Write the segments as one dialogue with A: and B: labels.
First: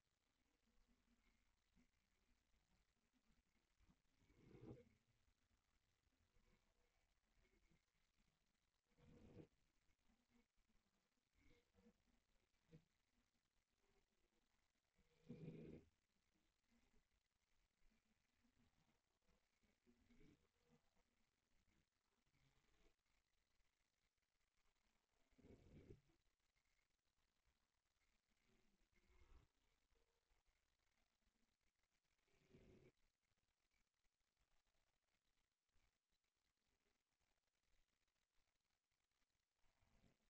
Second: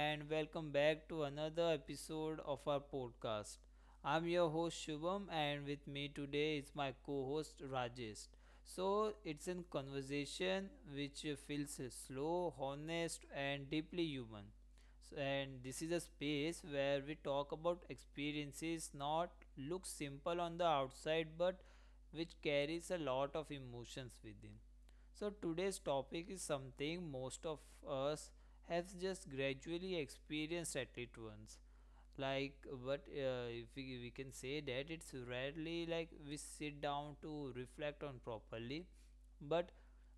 A: and welcome back to another episode of our podcast. I'm your host Shubham, and with me today is my co host Rajesh. So, it's a conversation which feels slow, honest, and deeply human. So, and this is a space where we talk about experiences not look simple on the outside but which carries a lot of emotions within. So today's topic is something most of us have just gradually experienced at least once. Like, but if we can say that it's rarely like we sit down to reflect on properly. But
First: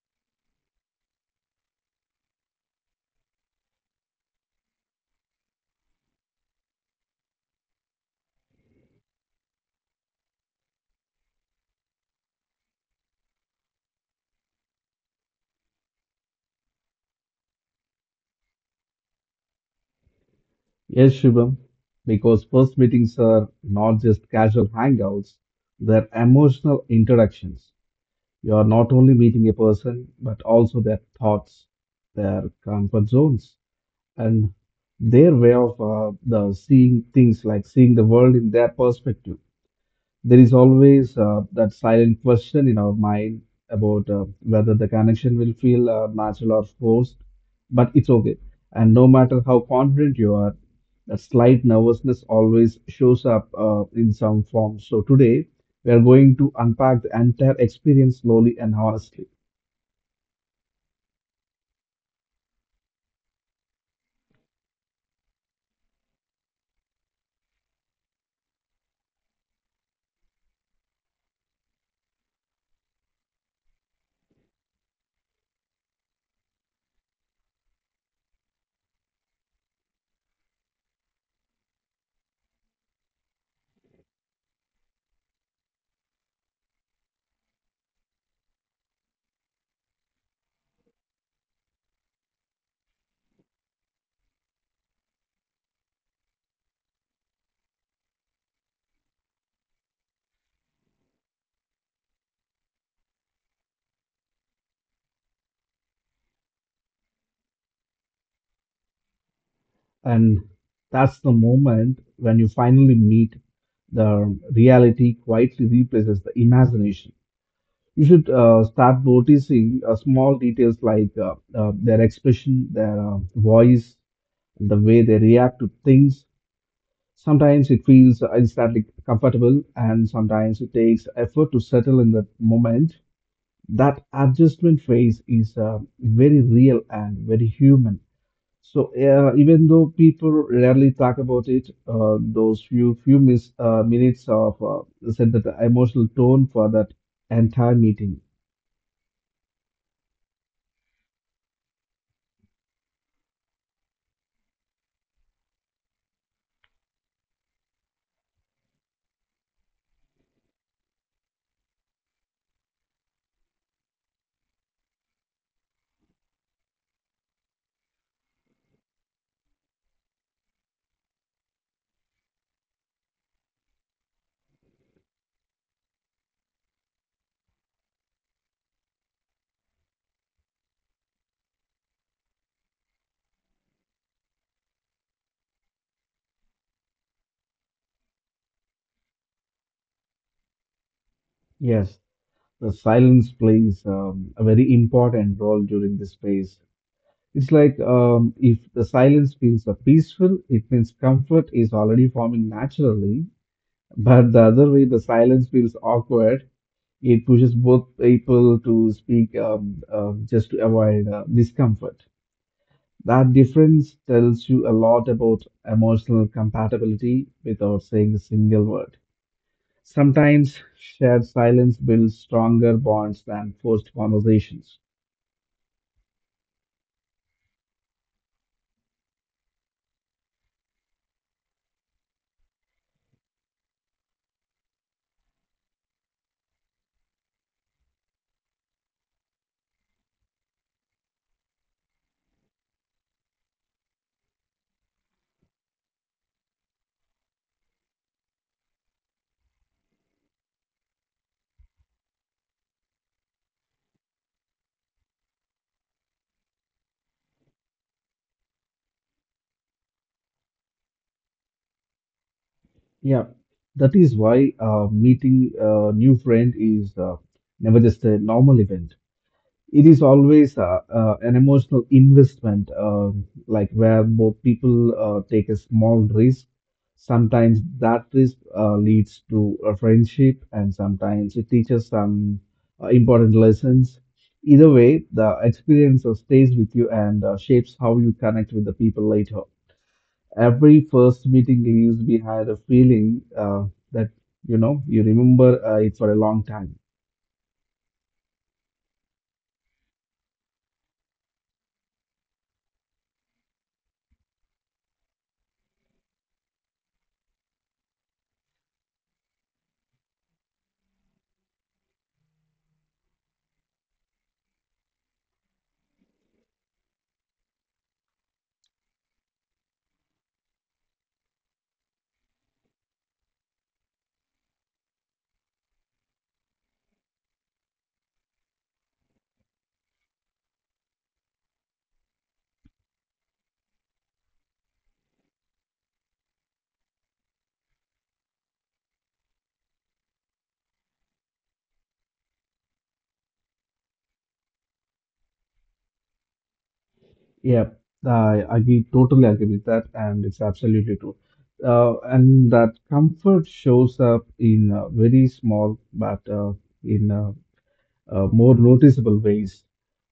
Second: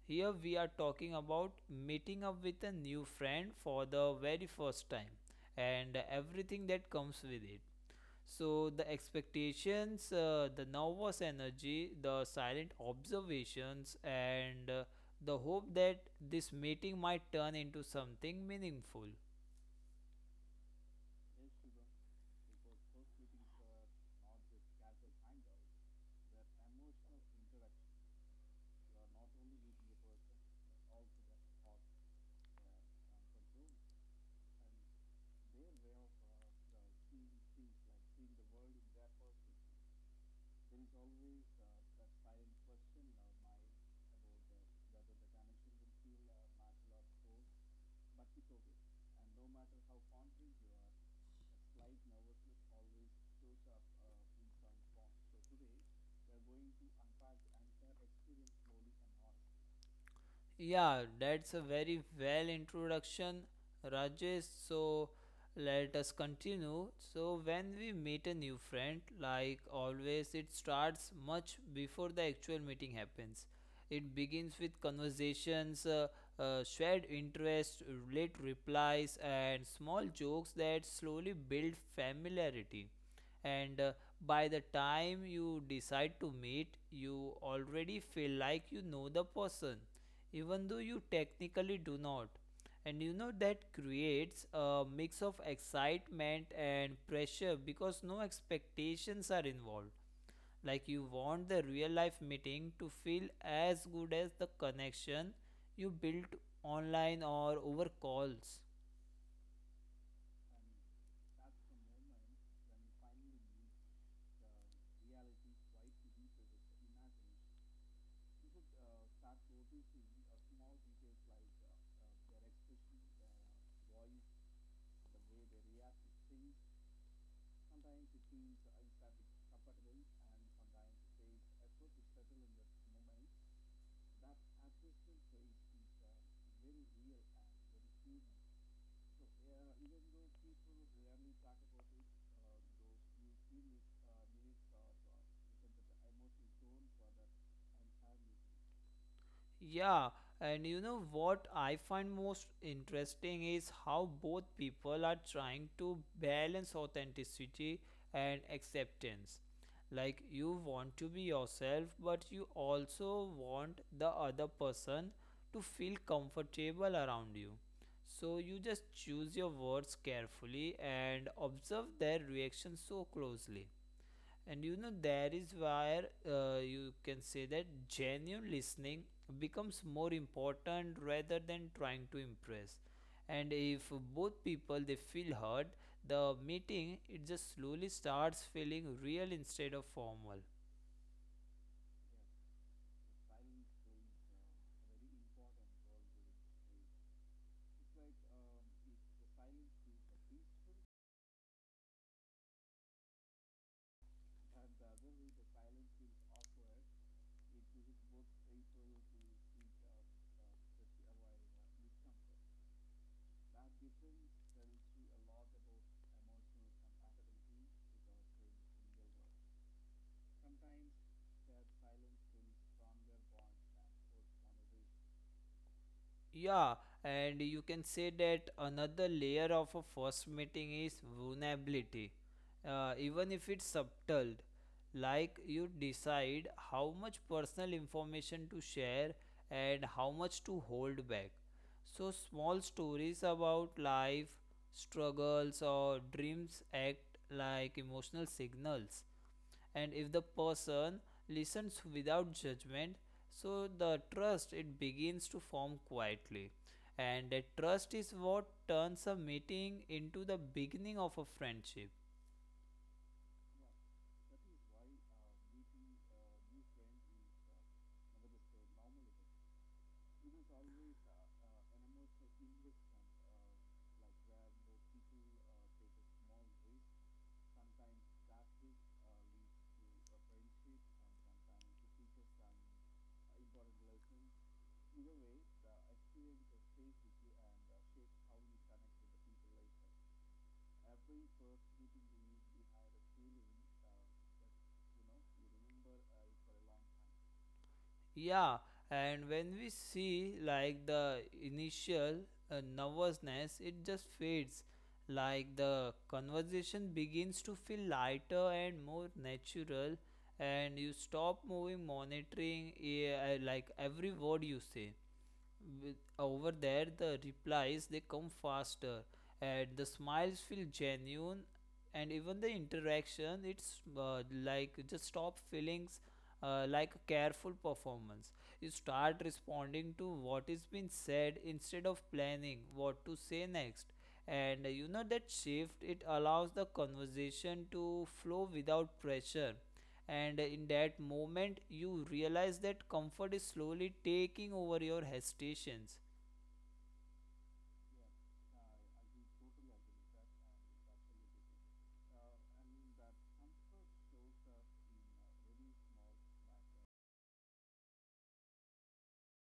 A: here we are talking about meeting up with a new friend for the very first time and everything that comes with it. So the expectations, the nervous energy, the silent observations, and the hope that this meeting might turn into something meaningful.
B: Yes, Shubham, because first meetings are not just casual hangouts, they're emotional interactions. You are not only meeting a person, but also their thoughts, their comfort zones, and their way of the seeing things, like seeing the world in their perspective. There is always that silent question in our mind about whether the connection will feel natural or forced, but it's okay. And no matter how confident you are, that slight nervousness always shows up in some form. So today, we are going to unpack the entire experience slowly and honestly.
A: Yeah, that's a very well introduction, Rajesh. So let us continue. So when we meet a new friend, like always, it starts much before the actual meeting happens. It begins with conversations, shared interests, late replies, and small jokes that slowly build familiarity. And by the time you decide to meet, you already feel like you know the person even though you technically do not, and you know that creates a mix of excitement and pressure because no expectations are involved. Like you want the real life meeting to feel as good as the connection you built online or over calls.
B: And that's the moment when you finally meet the reality quietly replaces the imagination. You should start noticing small details like their expression, their voice, and the way they react to things. Sometimes it feels instantly comfortable, and sometimes it takes effort to settle in that moment. That adjustment phase is very real and very human. So even though people rarely talk about it, those few few mis- minutes of set the emotional tone for that entire meeting.
A: Yeah, and you know what I find most interesting is how both people are trying to balance authenticity and acceptance. Like, you want to be yourself, but you also want the other person to feel comfortable around you. So, you just choose your words carefully and observe their reaction so closely, and you know that is where you can say that genuine listening becomes more important rather than trying to impress. And if both people they feel heard, the meeting it just slowly starts feeling real instead of formal.
B: Yes, the silence plays a very important role during this phase. It's like if the silence feels peaceful, it means comfort is already forming naturally. But the other way, the silence feels awkward. It pushes both people to speak just to avoid discomfort. That difference tells you a lot about emotional compatibility without saying a single word. Sometimes shared silence builds stronger bonds than forced conversations.
A: Yeah, and you can say that another layer of a first meeting is vulnerability, even if it's subtle. Like you decide how much personal information to share and how much to hold back. So, small stories about life, struggles, or dreams act like emotional signals, and if the person listens without judgment, so the trust it begins to form quietly, and that trust is what turns a meeting into the beginning of a friendship.
B: Yeah, that is why meeting a new friend is never just a normal event. It is always an emotional investment, like where more people take a small risk. Sometimes that risk leads to a friendship, and sometimes it teaches some important lessons. Either way, the experience stays with you and shapes how you connect with the people later. Every first meeting leaves behind a feeling that you know you remember it for a long time.
A: Yeah, and when we see like the initial nervousness it just fades. Like the conversation begins to feel lighter and more natural, and you stop moving monitoring like every word you say. With over there the replies they come faster and the smiles feel genuine, and even the interaction it's like just stop feelings like a careful performance. You start responding to what is being said instead of planning what to say next, and you know that shift it allows the conversation to flow without pressure, and in that moment you realize that comfort is slowly taking over your hesitations.
B: Yeah, I agree, totally agree with that, and it's absolutely true. And that comfort shows up in very small but in more noticeable ways,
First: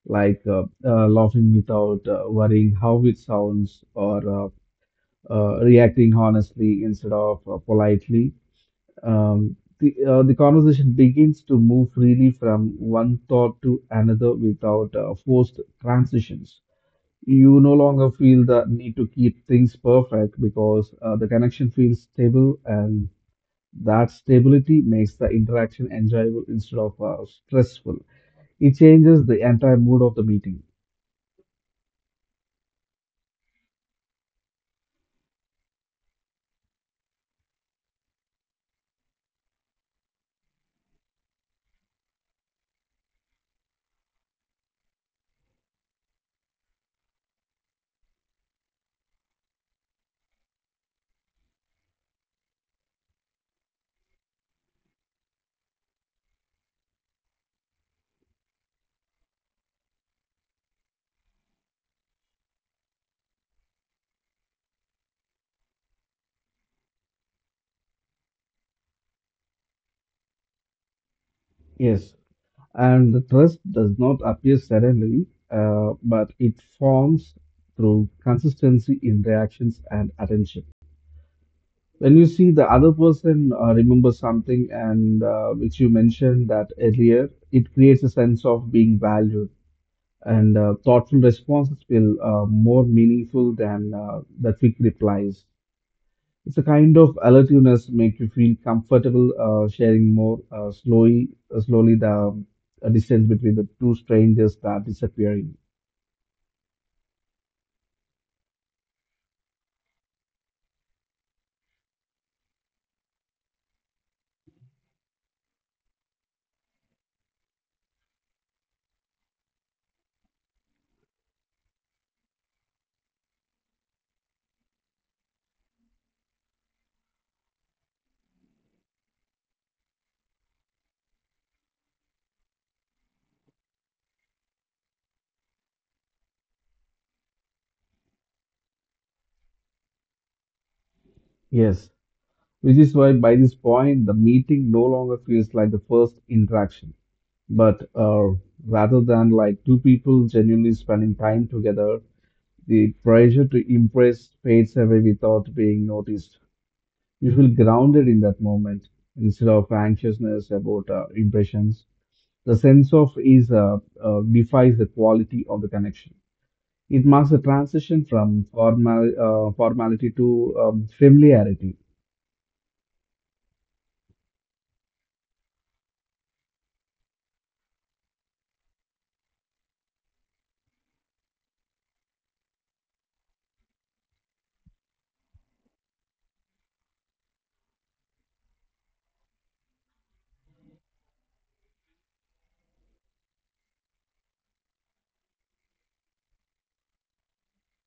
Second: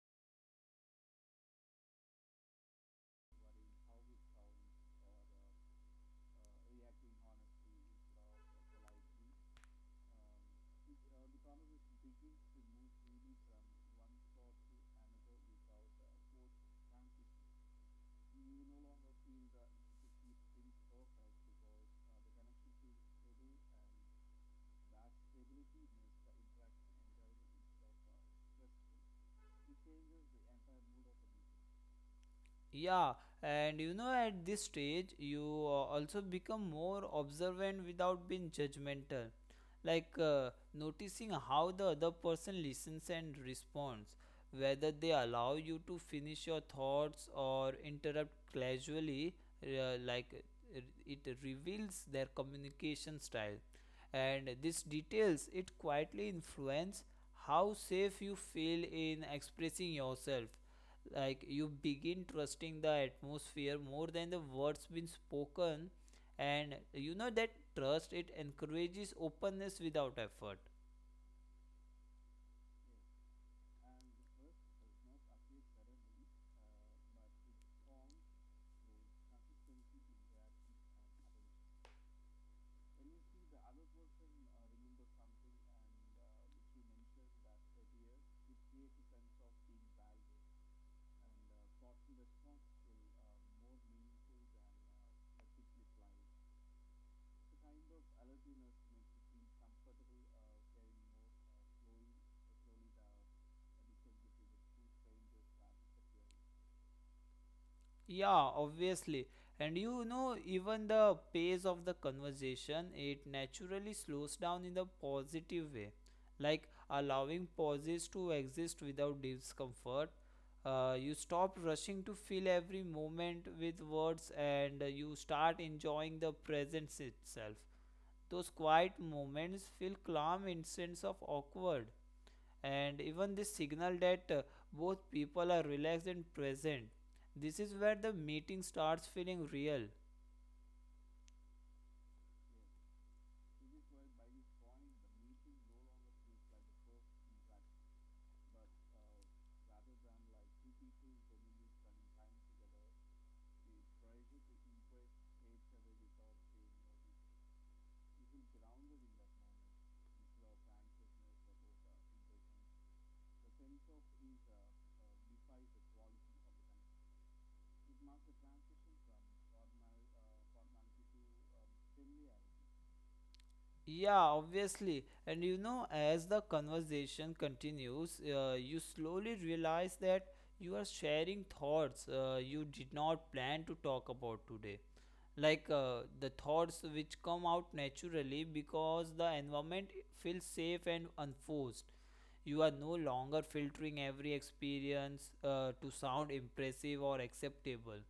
B: like laughing without worrying how it sounds, or reacting honestly instead of politely. The conversation begins to move freely from one thought to another without forced transitions. You no longer feel the need to keep things perfect because the connection feels stable, and that stability makes the interaction enjoyable instead of stressful. It changes the entire mood of the meeting.
A: Yeah, and you know, at this stage, you also become more observant without being judgmental. Like noticing how the other person listens and responds, whether they allow you to finish your thoughts or interrupt casually, uh, like uh, r- it reveals their communication style. And these details, it quietly influence how safe you feel in expressing yourself. Like you begin trusting the atmosphere more than the words being spoken, and you know that trust it encourages openness without effort.
B: Yes, and the trust does not appear suddenly, but it forms through consistency in reactions and attention. When you see the other person remember something and which you mentioned that earlier, it creates a sense of being valued, and thoughtful responses feel more meaningful than the quick replies. It's a kind of alertness make you feel comfortable sharing more slowly. Slowly, the distance between the two strangers start disappearing.
A: Yeah, obviously. And you know even the pace of the conversation it naturally slows down in the positive way, like allowing pauses to exist without discomfort. You stop rushing to fill every moment with words, and you start enjoying the presence itself. Those quiet moments feel calm in sense of awkward, and even this signal that both people are relaxed and present. This is where the meeting starts feeling real.
B: Yes, which is why by this point the meeting no longer feels like the first interaction, but rather than like two people genuinely spending time together, the pressure to impress fades away without being noticed. You feel grounded in that moment instead of anxiousness about impressions. The sense of ease defies the quality of the connection. It marks a transition from formality to familiarity.
A: Yeah, obviously. And you know, as the conversation continues, you slowly realize that you are sharing thoughts you did not plan to talk about today. Like the thoughts which come out naturally because the environment feels safe and unforced. You are no longer filtering every experience to sound impressive or acceptable.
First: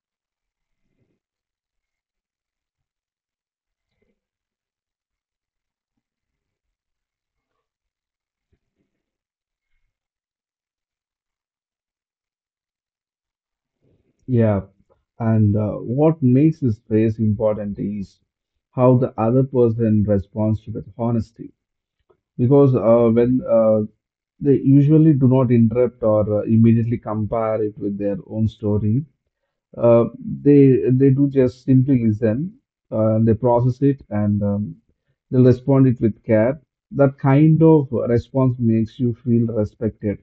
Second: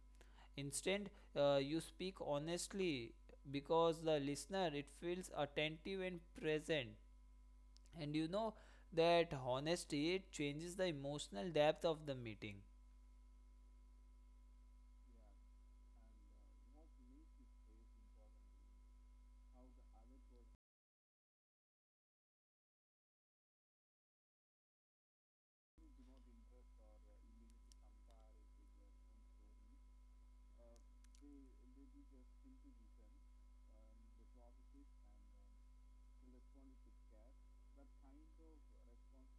A: Instead, you speak honestly because the listener it feels attentive and present. And you know that honesty it changes the emotional depth of the meeting.
B: Yeah, and what makes this space important is how the other person responds to that honesty. Because when they usually do not interrupt or immediately compare it with their own story. Uh, they do just simply listen, they process it, and they'll respond it with care. That kind of response makes you feel respected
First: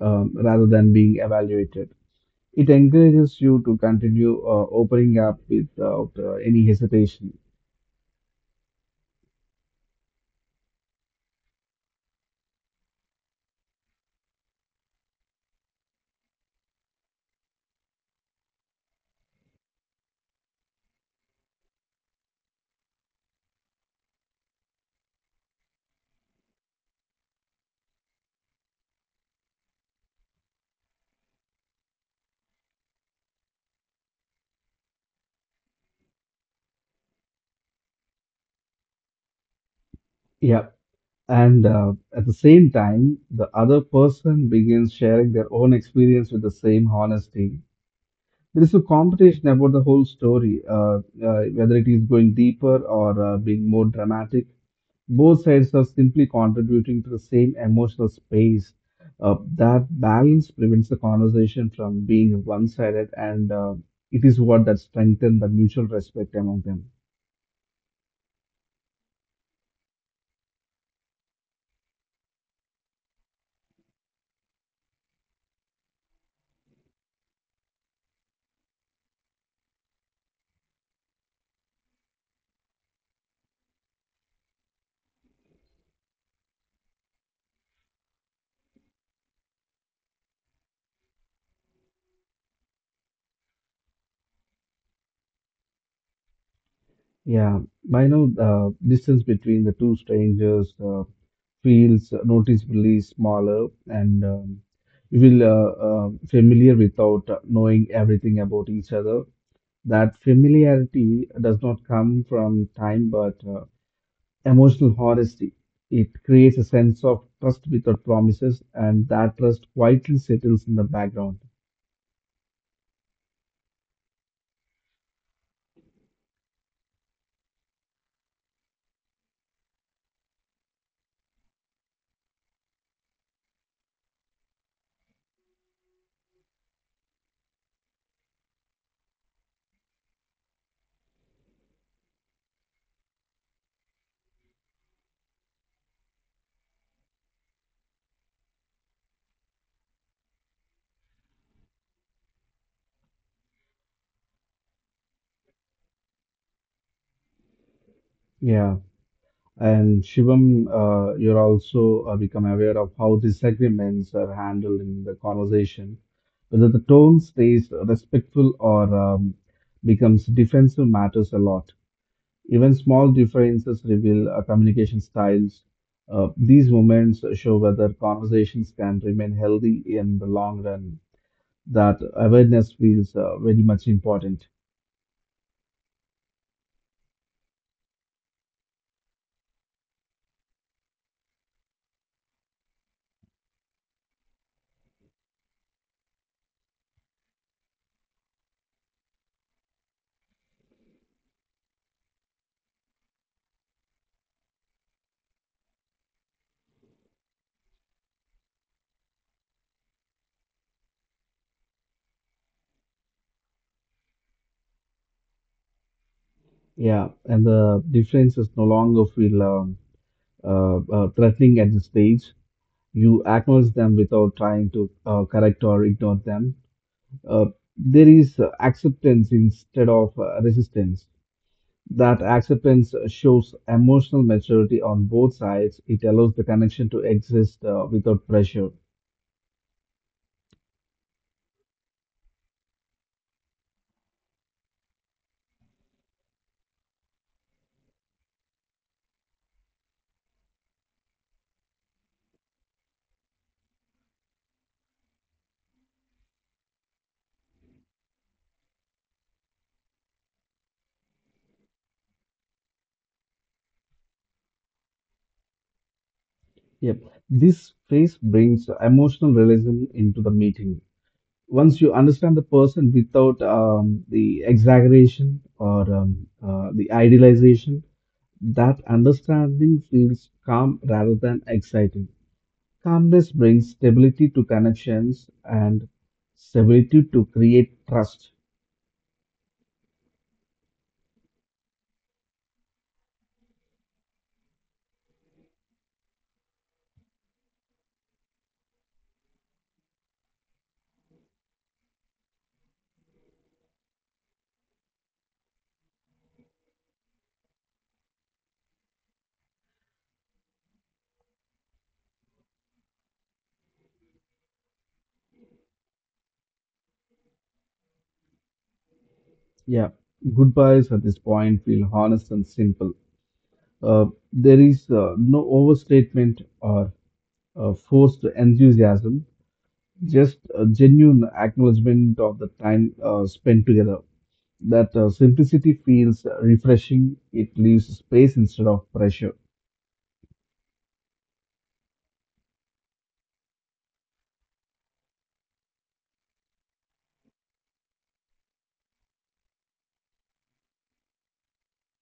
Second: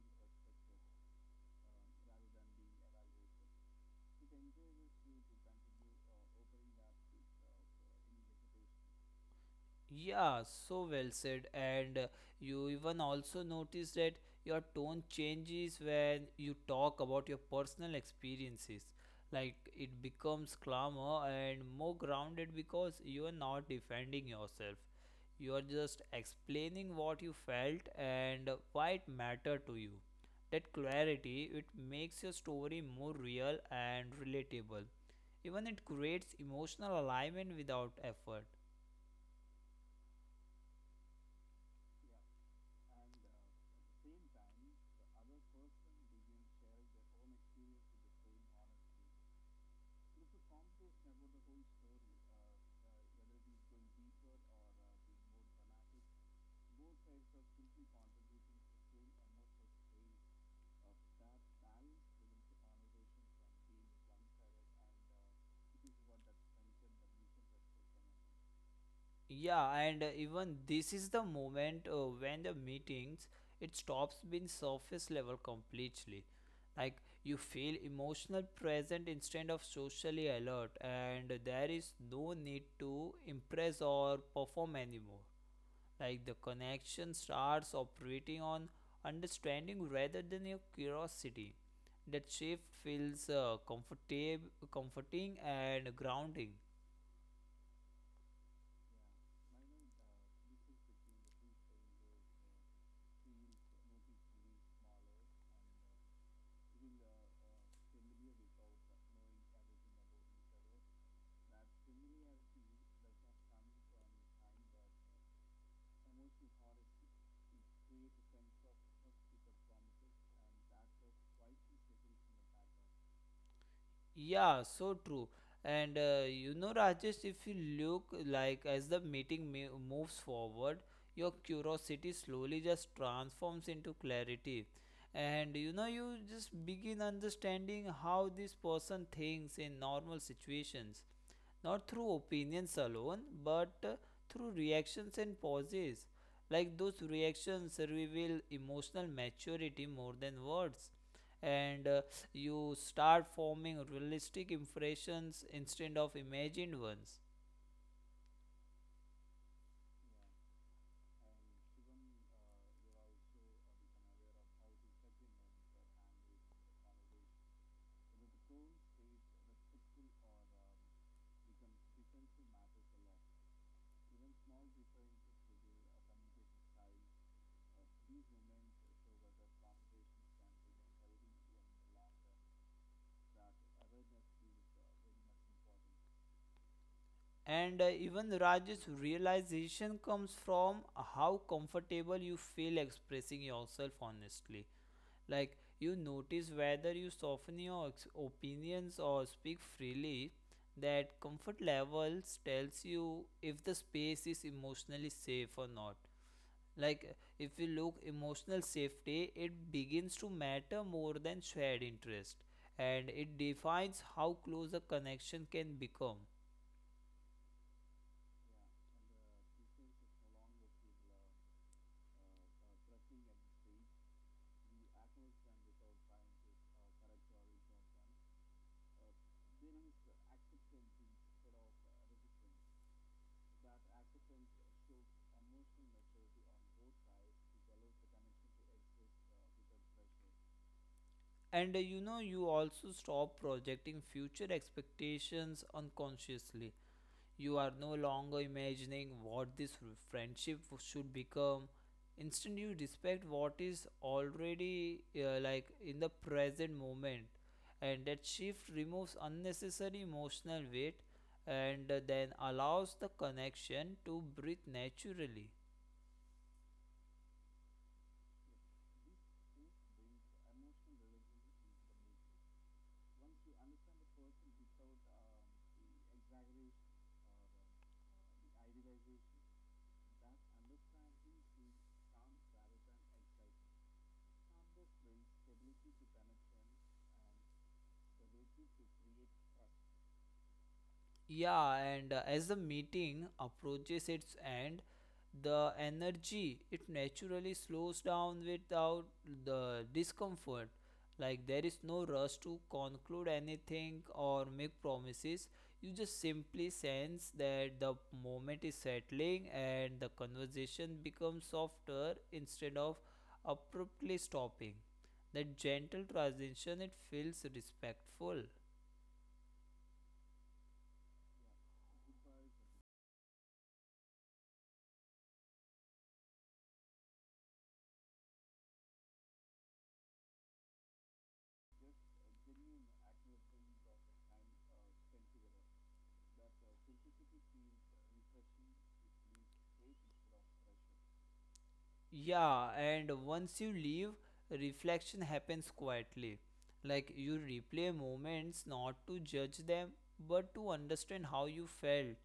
B: rather than being evaluated. It encourages you to continue opening up without any hesitation.
A: Yeah, so well said. And you even also notice that your tone changes when you talk about your personal experiences. Like it becomes calmer and more grounded because you are not defending yourself. You are just explaining what you felt and why it mattered to you. That clarity, it makes your story more real and relatable. Even it creates emotional alignment without effort.
B: Yeah, and at the same time, the other person begins sharing their own experience with the same honesty. There is a competition about the whole story, whether it is going deeper or being more dramatic. Both sides are simply contributing to the same emotional space. That balance prevents the conversation from being one sided, and it is what that strengthens the mutual respect among them.
A: Yeah, and even this is the moment when the meetings it stops being surface level completely. Like you feel emotional present instead of socially alert, and there is no need to impress or perform anymore. Like the connection starts operating on understanding rather than your curiosity. That shift feels comfortable, comforting, and grounding.
B: Yeah, I know the distance between the two strangers feels noticeably smaller, and you feel familiar without knowing everything about each other. That familiarity does not come from time, but emotional honesty. It creates a sense of trust without promises, and that trust quietly settles in the background.
A: Yeah, so true. And you know, Rajesh, if you look like as the meeting moves forward, your curiosity slowly just transforms into clarity. And you know, you just begin understanding how this person thinks in normal situations, not through opinions alone, but through reactions and pauses. Like those reactions reveal emotional maturity more than words, and you start forming realistic impressions instead of imagined ones.
B: Yeah. And Shivam, you're also become aware of how disagreements are handled in the conversation, whether the tone stays respectful or becomes defensive matters a lot. Even small differences reveal communication styles. These moments show whether conversations can remain healthy in the long run. That awareness feels very much important.
A: And even Raj's realization comes from how comfortable you feel expressing yourself honestly. Like you notice whether you soften your opinions or speak freely. That comfort levels tells you if the space is emotionally safe or not. Like if you look emotional safety it begins to matter more than shared interest, and it defines how close a connection can become.
B: Yeah, and the differences no longer feel threatening at this stage. You acknowledge them without trying to correct or ignore them. Uh, there is acceptance instead of resistance. That acceptance shows emotional maturity on both sides. It allows the connection to exist without pressure.
A: And you know, you also stop projecting future expectations unconsciously. You are no longer imagining what this friendship should become. Instead, you respect what is already like in the present moment, and that shift removes unnecessary emotional weight and then allows the connection to breathe naturally.
B: Yep. This phase brings emotional realism into the meeting. Once you understand the person without the exaggeration or the idealization, that understanding feels calm rather than exciting. Calmness brings stability to connections, and stability to create trust.
A: Yeah, and as the meeting approaches its end, the energy it naturally slows down without the discomfort. Like there is no rush to conclude anything or make promises. You just simply sense that the moment is settling and the conversation becomes softer instead of abruptly stopping. That gentle transition it feels respectful.
B: Yeah, goodbyes at this point feel honest and simple. Uh, there is no overstatement or forced enthusiasm, just a genuine acknowledgement of the time spent together. That simplicity feels refreshing. It leaves space instead of pressure.
A: Yeah, and once you leave, reflection happens quietly. Like you replay moments not to judge them, but to understand how you felt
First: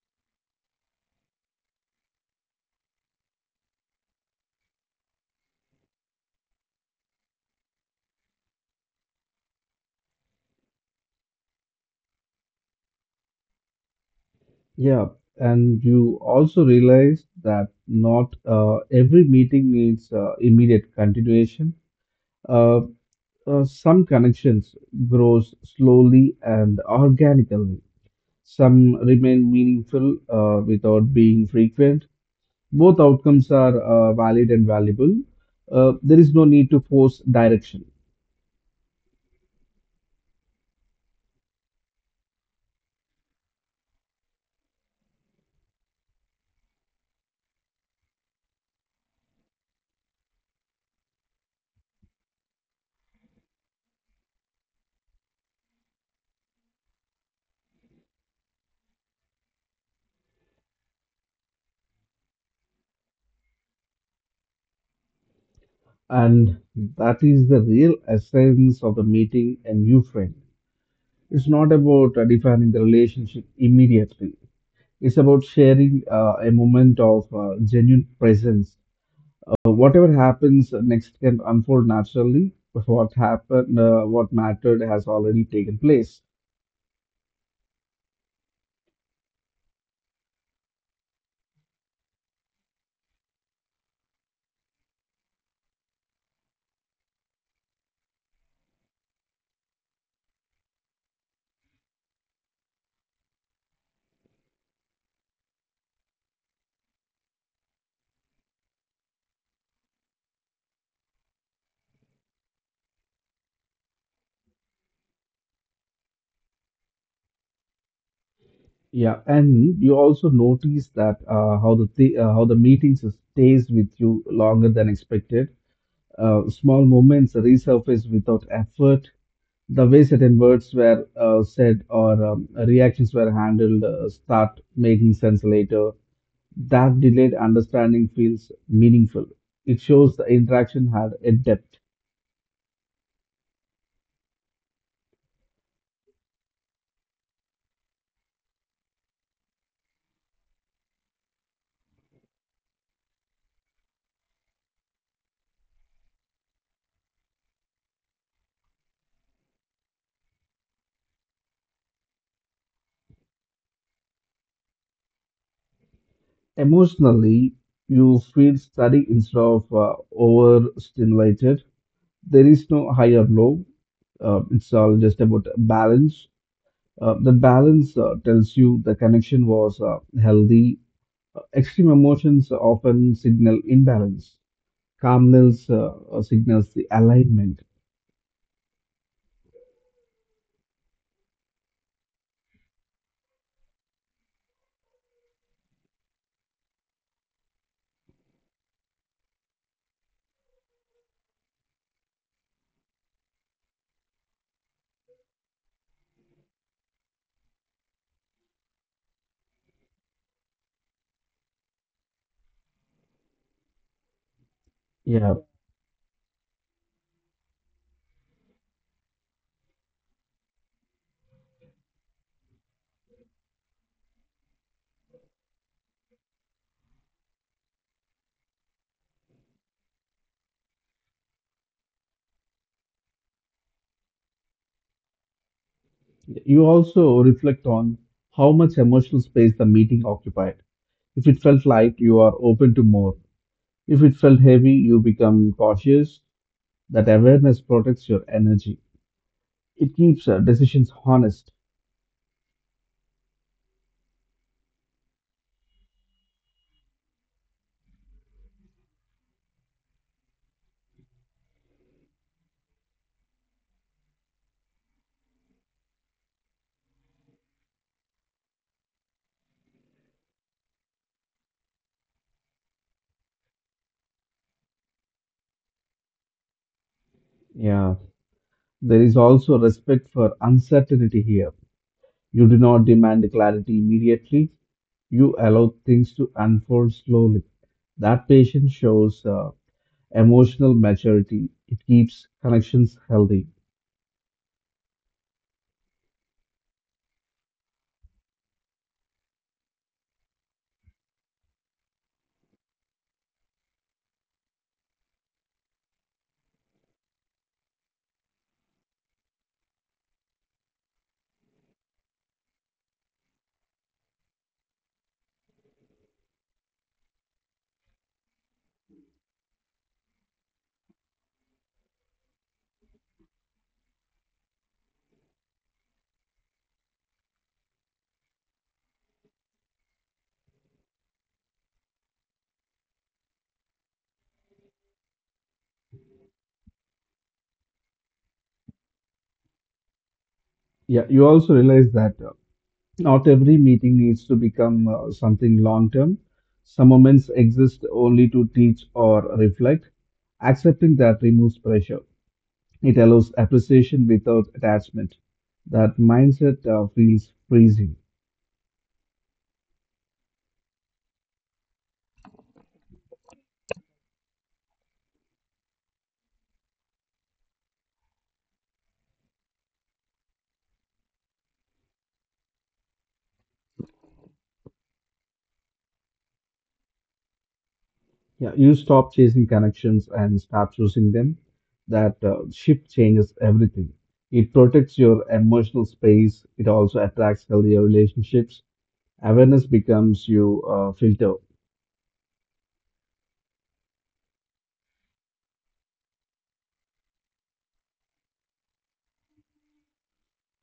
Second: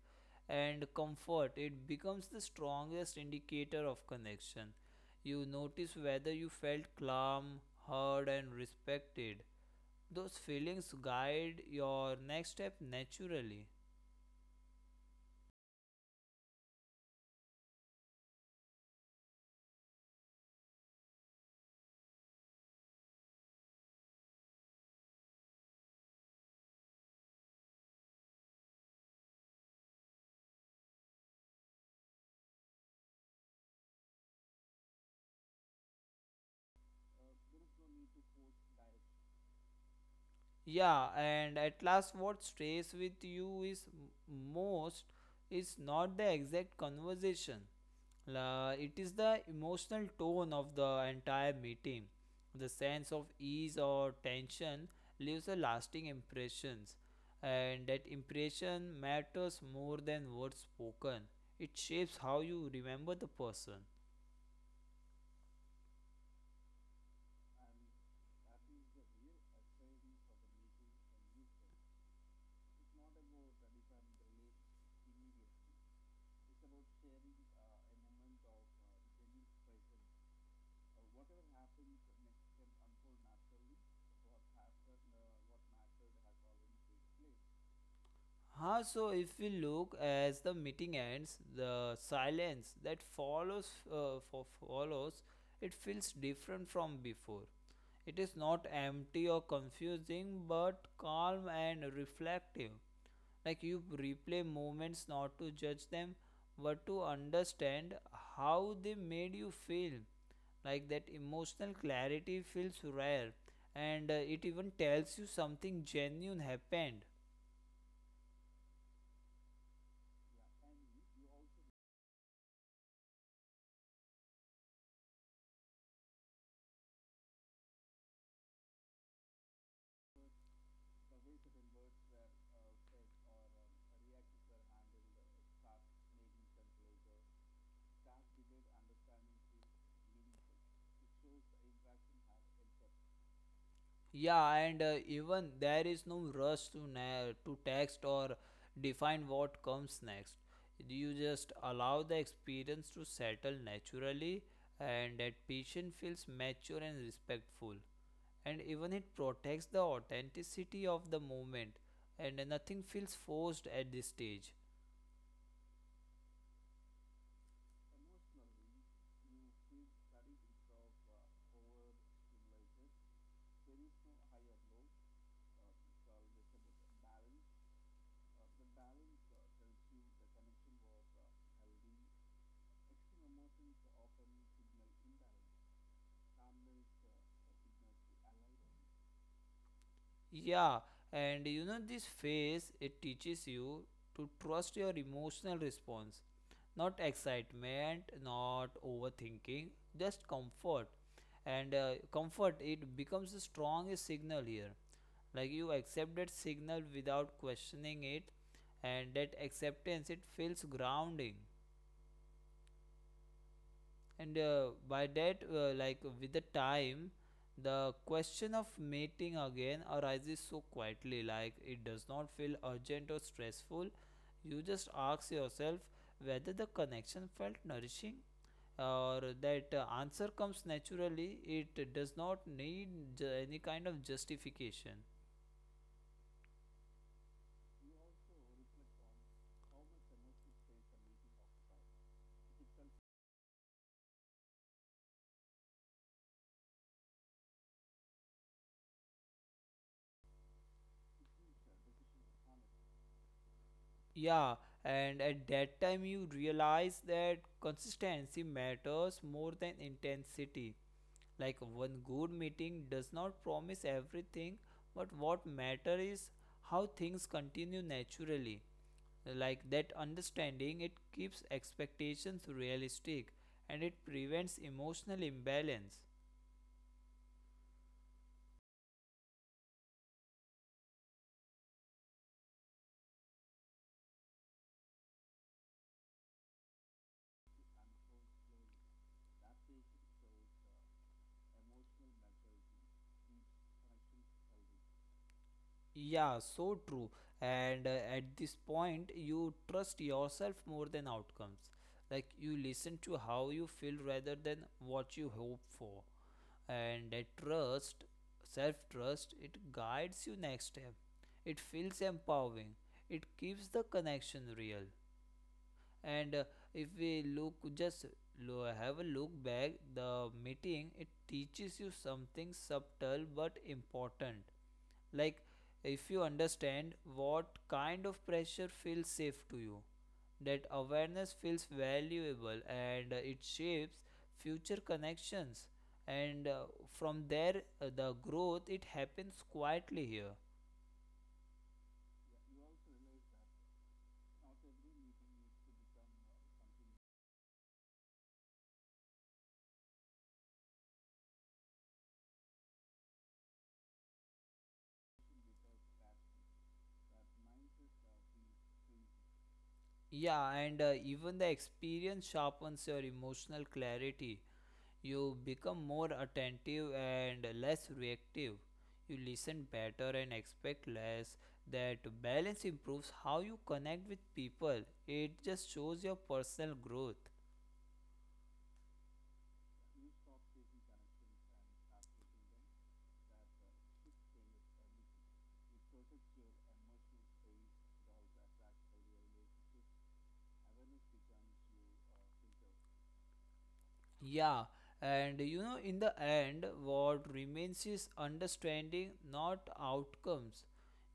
A: and comfort. It becomes the strongest indicator of connection. You notice whether you felt calm, heard, and respected. Those feelings guide your next step naturally.
B: Yeah, and you also realize that not every meeting needs immediate continuation. Uh, some connections grows slowly and organically. Some remain meaningful without being frequent. Both outcomes are valid and valuable. There is no need to force direction.
A: Yeah, and at last, what stays with you most is not the exact conversation. La it is the emotional tone of the entire meeting. The sense of ease or tension leaves a lasting impressions, and that impression matters more than words spoken. It shapes how you remember the person.
B: And that is the real essence of the meeting a new friend. It's not about defining the relationship immediately, it's about sharing a moment of genuine presence. Whatever happens next can unfold naturally, but what happened, what mattered, has already taken place.
A: Huh, so if we look as the meeting ends, the silence that follows for follows, it feels different from before. It is not empty or confusing, but calm and reflective. Like you replay moments not to judge them, but to understand how they made you feel. Like that emotional clarity feels rare, and it even tells you something genuine happened.
B: Yeah, and you also notice that how the meeting stays with you longer than expected. Small moments resurface without effort. The way certain words were said or reactions were handled start making sense later. That delayed understanding feels meaningful. It shows the interaction had a depth.
A: Yeah, and even there is no rush to to text or define what comes next. You just allow the experience to settle naturally, and that patient feels mature and respectful, and even it protects the authenticity of the moment, and nothing feels forced at this stage.
B: Emotionally, you feel steady instead of overstimulated. There is no high or low. It's all just about balance. The balance tells you the connection was healthy. Extreme emotions often signal imbalance. Calmness signals the alignment.
A: Yeah, and you know, this phase it teaches you to trust your emotional response, not excitement, not overthinking, just comfort. And comfort it becomes the strongest signal here. Like you accept that signal without questioning it, and that acceptance it feels grounding, and
B: Yeah.
A: by that like with the time the question of mating again arises so quietly. Like it does not feel urgent or stressful, you just ask yourself whether the connection felt nourishing or that answer comes naturally. It does not need any kind of justification.
B: You also reflect on how much emotional space the meeting occupied. If it felt light, you are open to more. If it felt heavy, you become cautious. That awareness protects your energy. It keeps decisions honest.
A: Yeah, and at that time you realize that consistency matters more than intensity. Like one good meeting does not promise everything, but what matter is how things continue naturally. Like that understanding it keeps expectations realistic, and it prevents emotional imbalance.
B: Yeah, there is also respect for uncertainty here. You do not demand clarity immediately, you allow things to unfold slowly. That patience shows emotional maturity. It keeps connections healthy.
A: Yeah, so true. And at this point, you trust yourself more than outcomes. Like you listen to how you feel rather than what you hope for. And that trust, self trust, it guides you next step. It feels empowering. It keeps the connection real and if we look just have a look back the meeting, it teaches you something subtle but important. Like, if you understand what kind of pressure feels safe to you, that awareness feels valuable, and it shapes future connections, and from there, the growth it happens quietly here.
B: Yeah, you also realize that not every meeting needs to become something long term. Some moments exist only to teach or reflect. Accepting that removes pressure. It allows appreciation without attachment. That mindset feels freezing.
A: Yeah, and even the experience sharpens your emotional clarity. You become more attentive and less reactive. You listen better and expect less. That balance improves how you connect with people. It just shows your personal growth.
B: Yeah, you stop chasing connections and start choosing them. That shift changes everything. It protects your emotional space. It also attracts healthier relationships. Awareness becomes your filter.
A: Yeah, and you know, in the end, what remains is understanding, not outcomes.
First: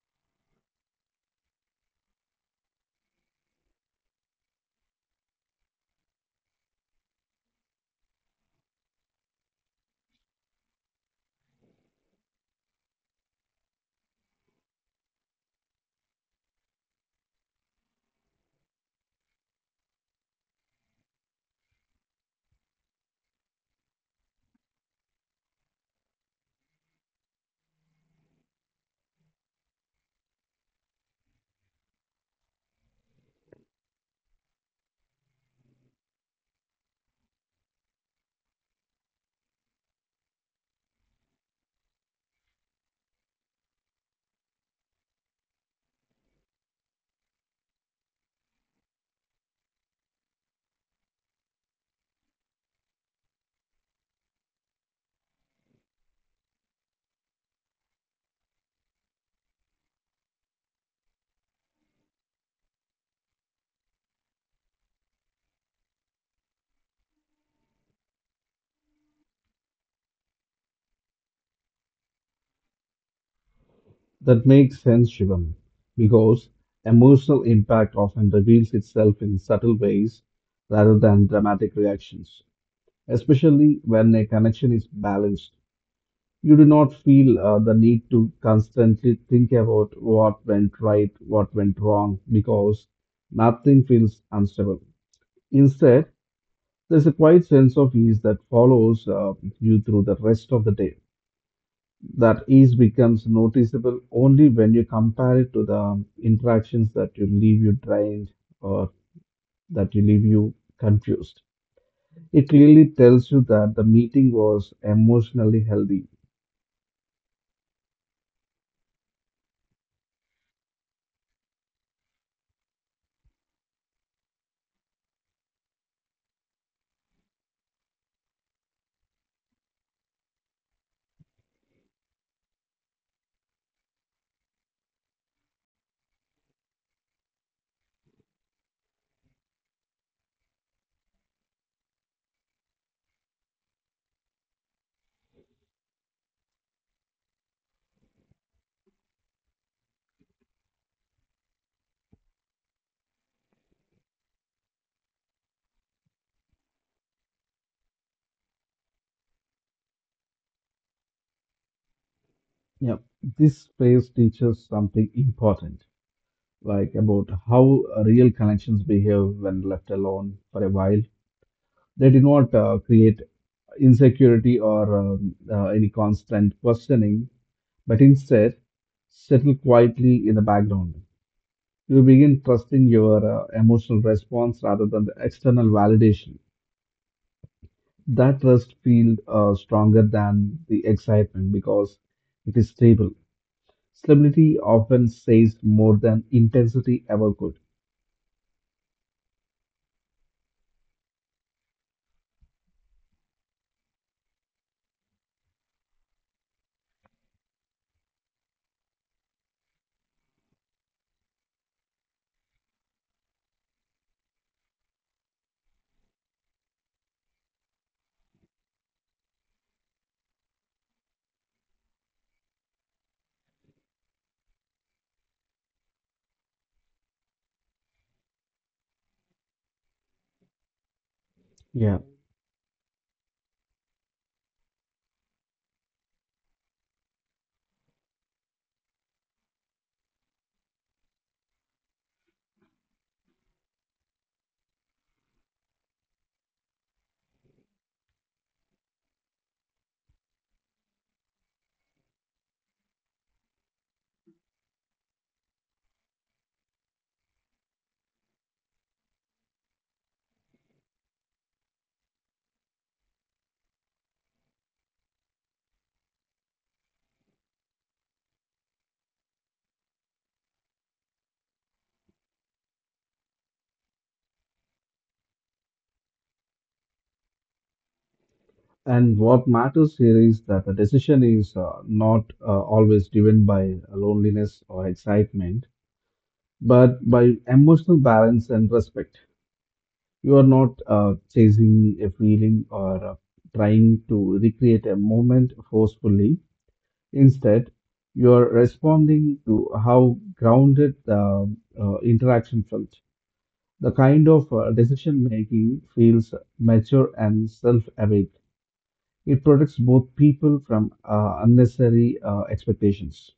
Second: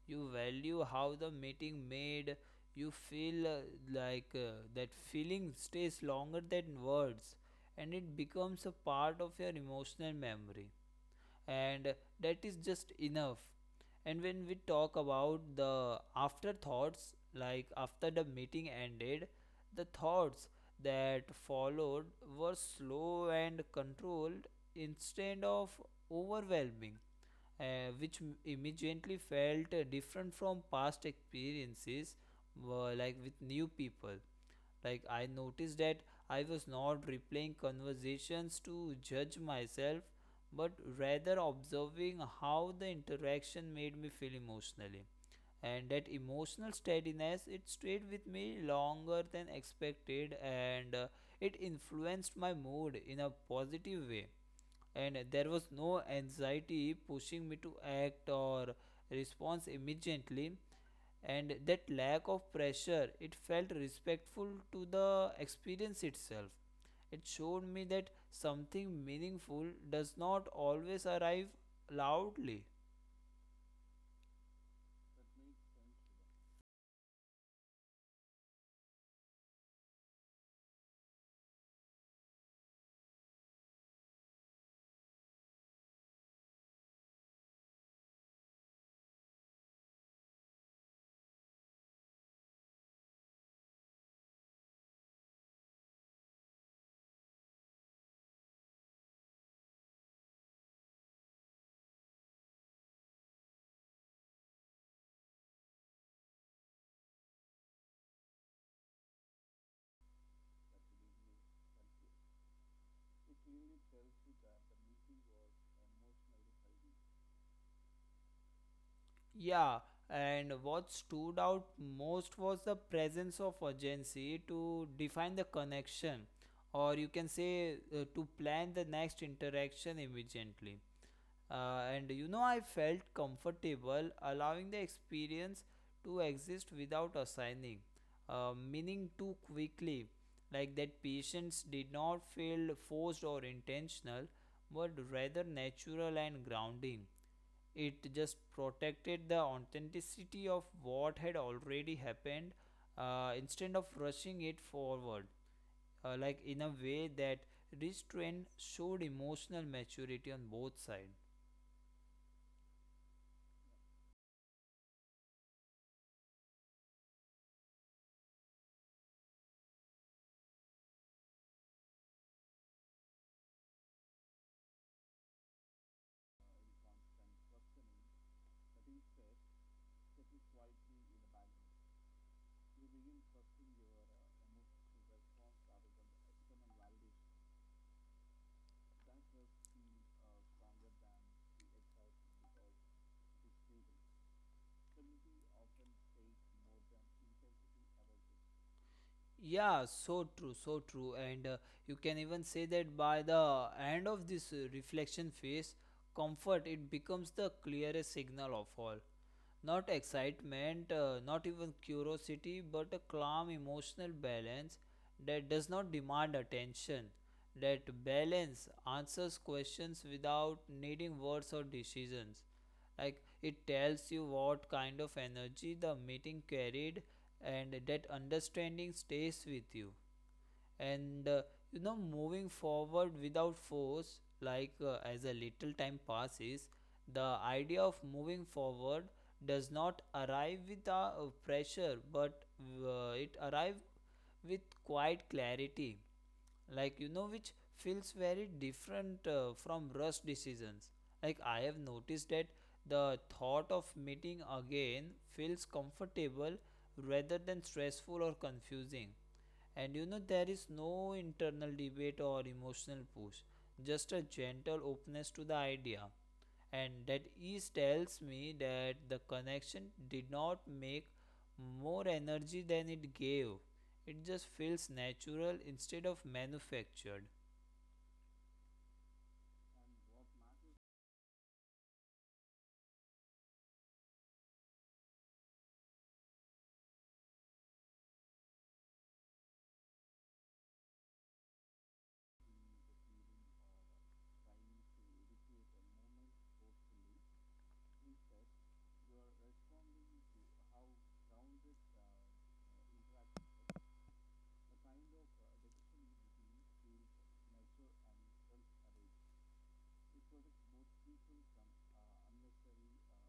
A: You value how the meeting made you feel, like, that feeling stays longer than words, and it becomes a part of your emotional memory. And that is just enough. And when we talk about the afterthoughts, like after the meeting ended, the thoughts that followed were slow and controlled instead of overwhelming, which immediately felt different from past experiences, like with new people. Like, I noticed that I was not replaying conversations to judge myself, but rather observing how the interaction made me feel emotionally, and that emotional steadiness it stayed with me longer than expected, and it influenced my mood in a positive way, and there was no anxiety pushing me to act or respond immediately, and that lack of pressure it felt respectful to the experience itself. It showed me that something meaningful does not always arrive loudly.
B: That makes sense, Shivam, because emotional impact often reveals itself in subtle ways rather than dramatic reactions, especially when a connection is balanced. You do not feel the need to constantly think about what went right, what went wrong, because nothing feels unstable. Instead, there's a quiet sense of ease that follows you through the rest of the day. That ease becomes noticeable only when you compare it to the interactions that you leave you drained or that you leave you confused. It clearly tells you that the meeting was emotionally healthy.
A: Yeah, and what stood out most was the presence of urgency to define the connection, or you can say, to plan the next interaction immediately. And you know, I felt comfortable allowing the experience to exist without assigning meaning too quickly, like that patients did not feel forced or intentional, were rather natural and grounding. It just protected the authenticity of what had already happened, instead of rushing it forward, like in a way that restraint showed emotional maturity on both sides.
B: Yeah, this phrase teaches something important, like about how real connections behave when left alone for a while. They do not create insecurity or any constant questioning, but instead settle quietly in the background. You begin trusting your emotional response rather than the external validation. That trust feels stronger than the excitement because it is stable. Stability often says more than intensity ever could.
A: Yeah, so true, so true. And you can even say that by the end of this reflection phase, comfort it becomes the clearest signal of all. Not excitement, not even curiosity, but a calm emotional balance that does not demand attention. That balance answers questions without needing words or decisions, like it tells you what kind of energy the meeting carried, and that understanding stays with you, and
B: Yeah.
A: you know, moving forward without force, like, as a little time passes, the idea of moving forward does not arrive with a pressure, but it arrives with quite clarity, like you know, which feels very different from rush decisions. Like, I have noticed that the thought of meeting again feels comfortable rather than stressful or confusing, and you know, there is no internal debate or emotional push, just a gentle openness to the idea, and that ease tells me that the connection did not make more energy than it gave. It just feels natural instead of manufactured.
B: And what matters here is that the decision is not always driven by loneliness or excitement, but by emotional balance and respect. You are not chasing a feeling or trying to recreate a moment forcefully. Instead, you are responding to how grounded the interaction felt. The kind of decision making feels mature and self awake. It protects both people from unnecessary expectations.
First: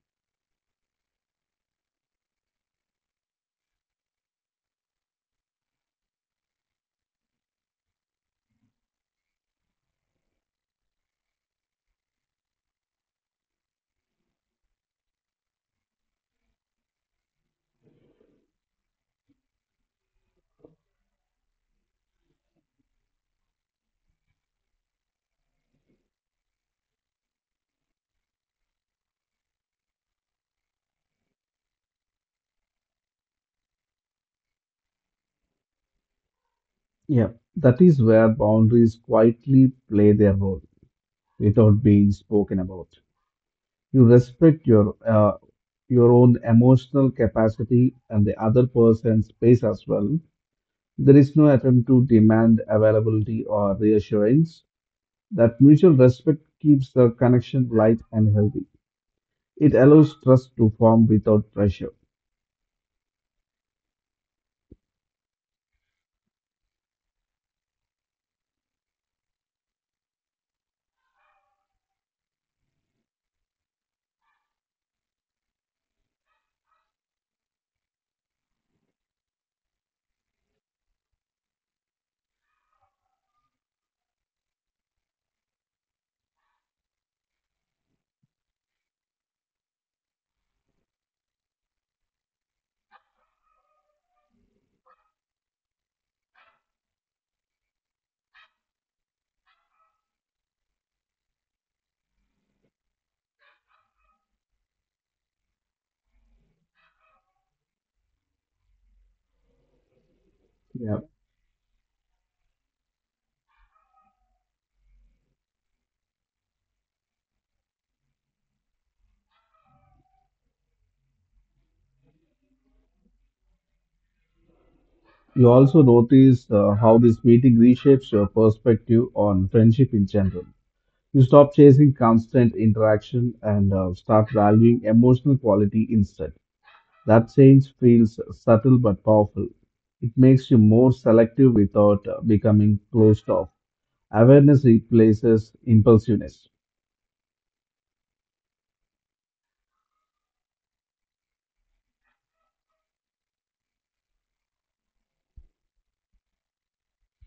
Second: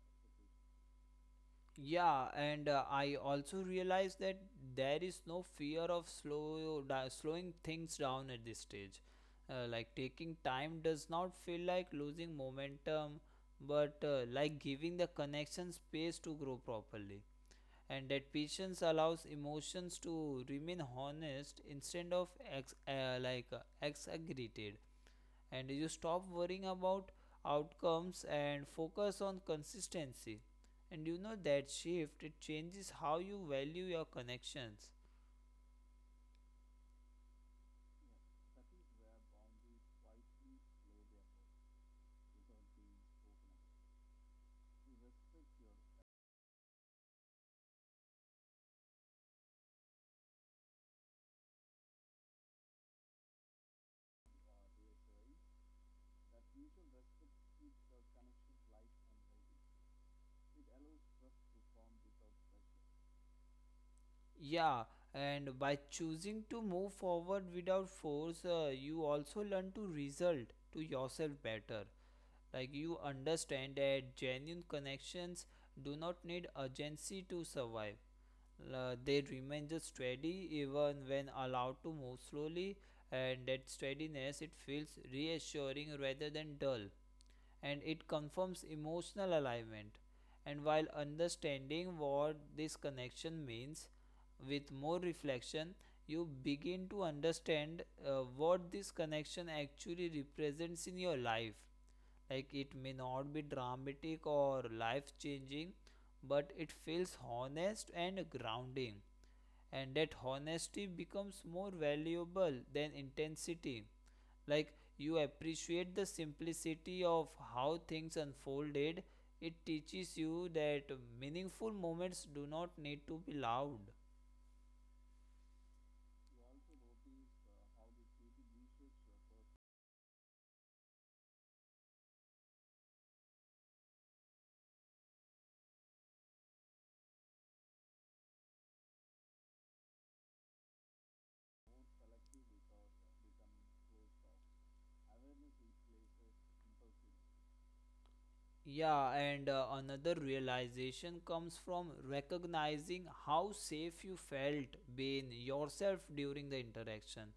A: Yeah, and I also realized that there is no fear of slowing things down at this stage. Like, taking time does not feel like losing momentum, but like giving the connection space to grow properly, and that patience allows emotions to remain honest instead of like exaggerated, and you stop worrying about outcomes and focus on consistency, and you know, that shift it changes how you value your connections.
B: Yeah, that is where boundaries quietly play their role without being spoken about. You respect your own emotional capacity and the other person's space as well. There is no attempt to demand availability or reassurance. That mutual respect keeps the connection light and healthy. It allows trust to form without pressure.
A: Yeah, and by choosing to move forward without force, you also learn to result to yourself better. Like, you understand that genuine connections do not need urgency to survive. They remain just steady even when allowed to move slowly, and that steadiness it feels reassuring rather than dull, and it confirms emotional alignment. And while understanding what this connection means, with more reflection, you begin to understand what this connection actually represents in your life. Like, it may not be dramatic or life changing, but it feels honest and grounding, and that honesty
B: Yeah.
A: becomes more valuable than intensity. Like, you appreciate the simplicity of how things unfolded. It teaches you that meaningful moments do not need to be loud.
B: You also notice how this meeting reshapes your perspective on friendship in general. You stop chasing constant interaction and start valuing emotional quality instead. That change feels subtle but powerful. It makes you more selective without becoming closed off. Awareness replaces impulsiveness.
A: Yeah, and another realization comes from recognizing how safe you felt being yourself during the interaction.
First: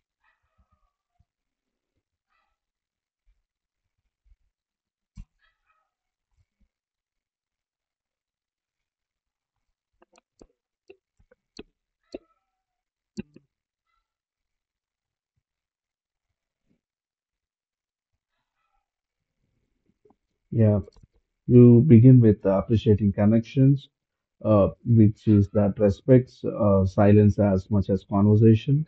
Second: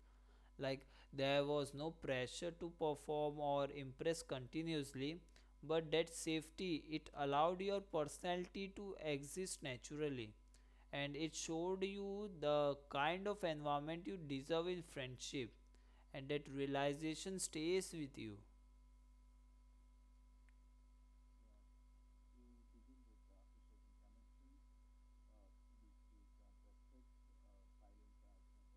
A: Like, there was no pressure to perform or impress continuously, but that safety it allowed your personality to exist naturally, and it showed you the kind of environment you deserve in friendship, and that realization stays with you.
B: Yeah. You begin with appreciating connections, which is that respects silence as much as conversation.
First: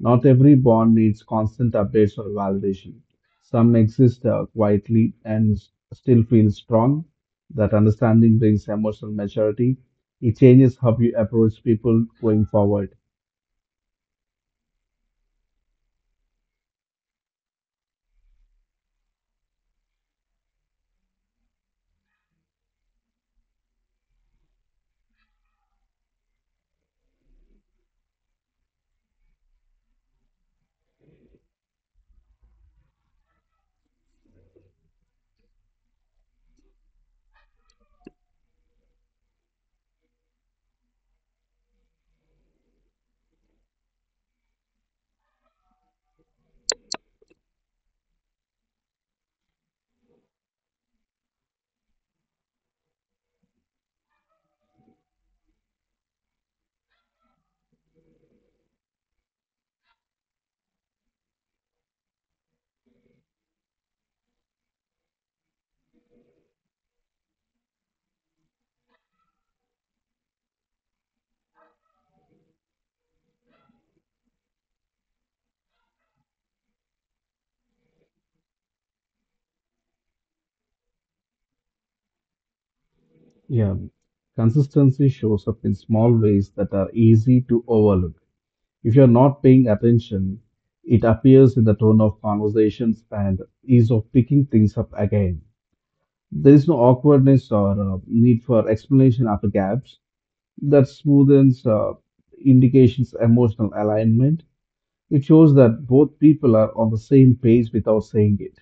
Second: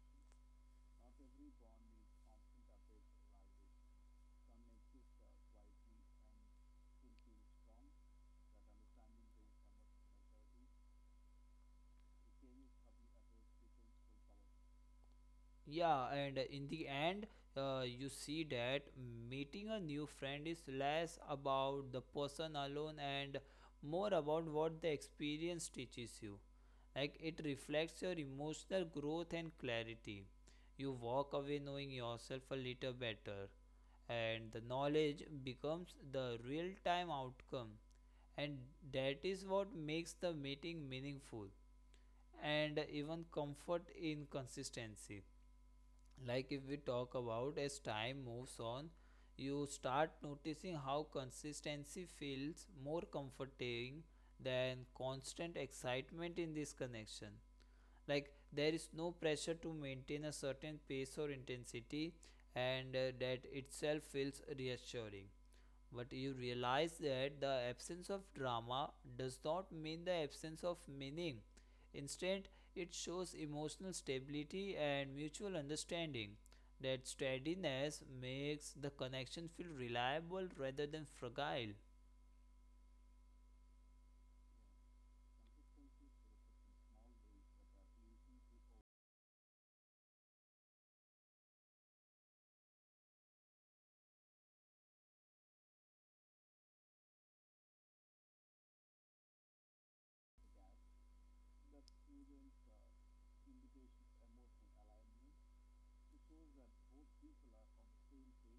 B: Not every bond needs constant updates or validation. Some exist quietly and still feel strong. That understanding brings emotional maturity. It changes how you approach people going forward.
A: Yeah, and in the end, you see that meeting a new friend is less about the person alone and more about what the experience teaches you. Like, it reflects your emotional growth and clarity. You walk away knowing yourself a little better, and the knowledge becomes the real time outcome. And that is what makes the meeting meaningful, and even comfort in consistency. Like, if we talk about as time moves on, you start noticing how consistency feels more comforting than constant excitement in this connection. Like, there is no pressure to maintain a certain pace or intensity, and that itself feels reassuring, but you realize that the absence of drama does not mean the absence of meaning. Instead, it shows emotional stability and mutual understanding. That steadiness makes the connection feel reliable rather than fragile.
B: Yeah. Consistency shows up in small ways that are easy to overlook. If you're not paying attention, it appears in the tone of conversations and ease of picking things up again. There is no awkwardness or need for explanation after gaps. That smoothens indications emotional alignment. It shows that both people are on the same page without saying it.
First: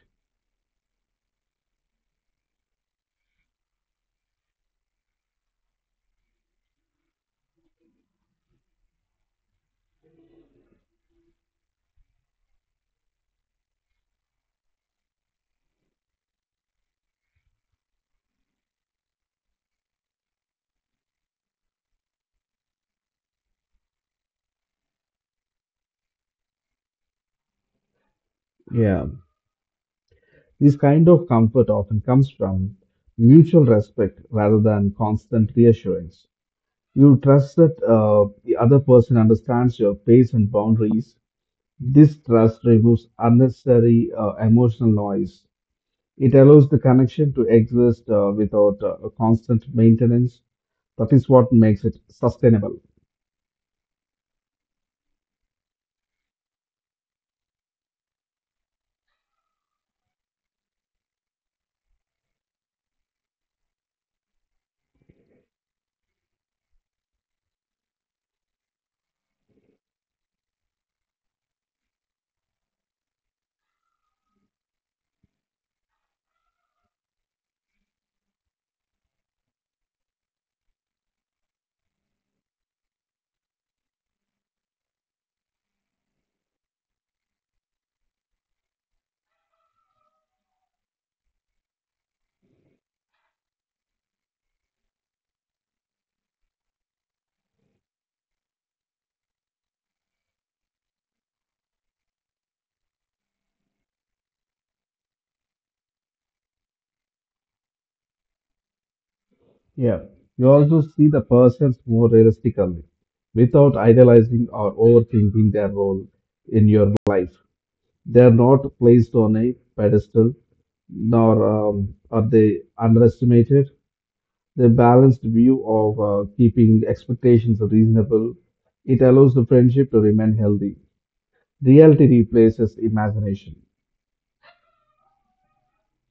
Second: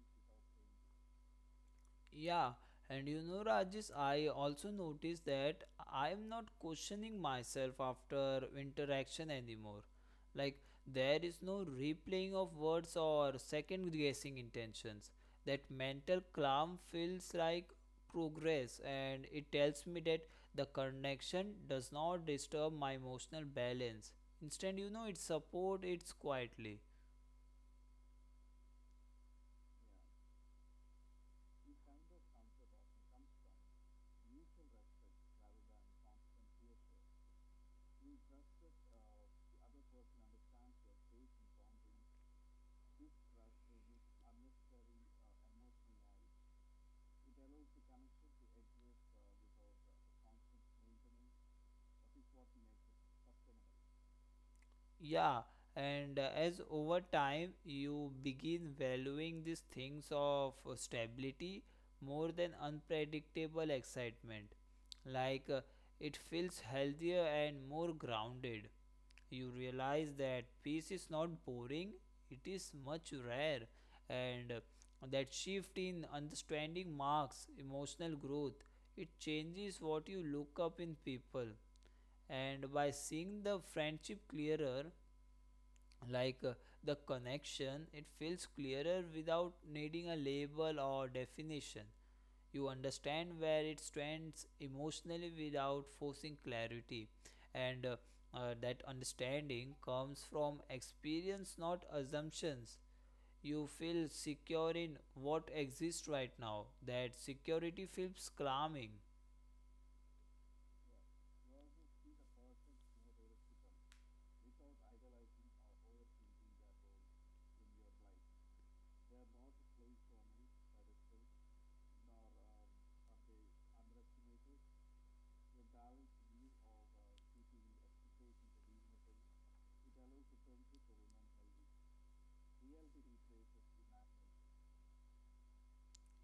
A: Yeah, and you know, Rajesh, I also noticed that I'm not questioning myself after interaction anymore. Like, there is no replaying of words or second guessing intentions. That mental calm feels like progress, and it tells me that the connection does not disturb my emotional balance. Instead, you know, it supports it quietly.
B: Yeah, this kind of comfort often comes from mutual respect rather than constant reassurance. You trust that the other person understands your pace and boundaries. This trust removes unnecessary emotional noise. It allows the connection to exist without a constant maintenance. That is what makes it sustainable.
A: Yeah, and as over time you begin valuing these things of stability more than unpredictable excitement. Like, it feels healthier and more grounded. You realize that peace is not boring, it is much rare, and that shift in understanding marks emotional growth. It changes what you look up in people, and by seeing the friendship clearer, like, the connection it feels clearer without needing a label or definition. You understand where it stands emotionally without forcing clarity, and that understanding comes from experience, not assumptions. You feel secure in what exists right now. That security feels calming.
B: Yeah. You also see the persons more realistically, without idealizing or overthinking their role in your life. They are not placed on a pedestal, nor are they underestimated. The balanced view of keeping expectations reasonable, it allows the friendship to remain healthy. Reality replaces imagination.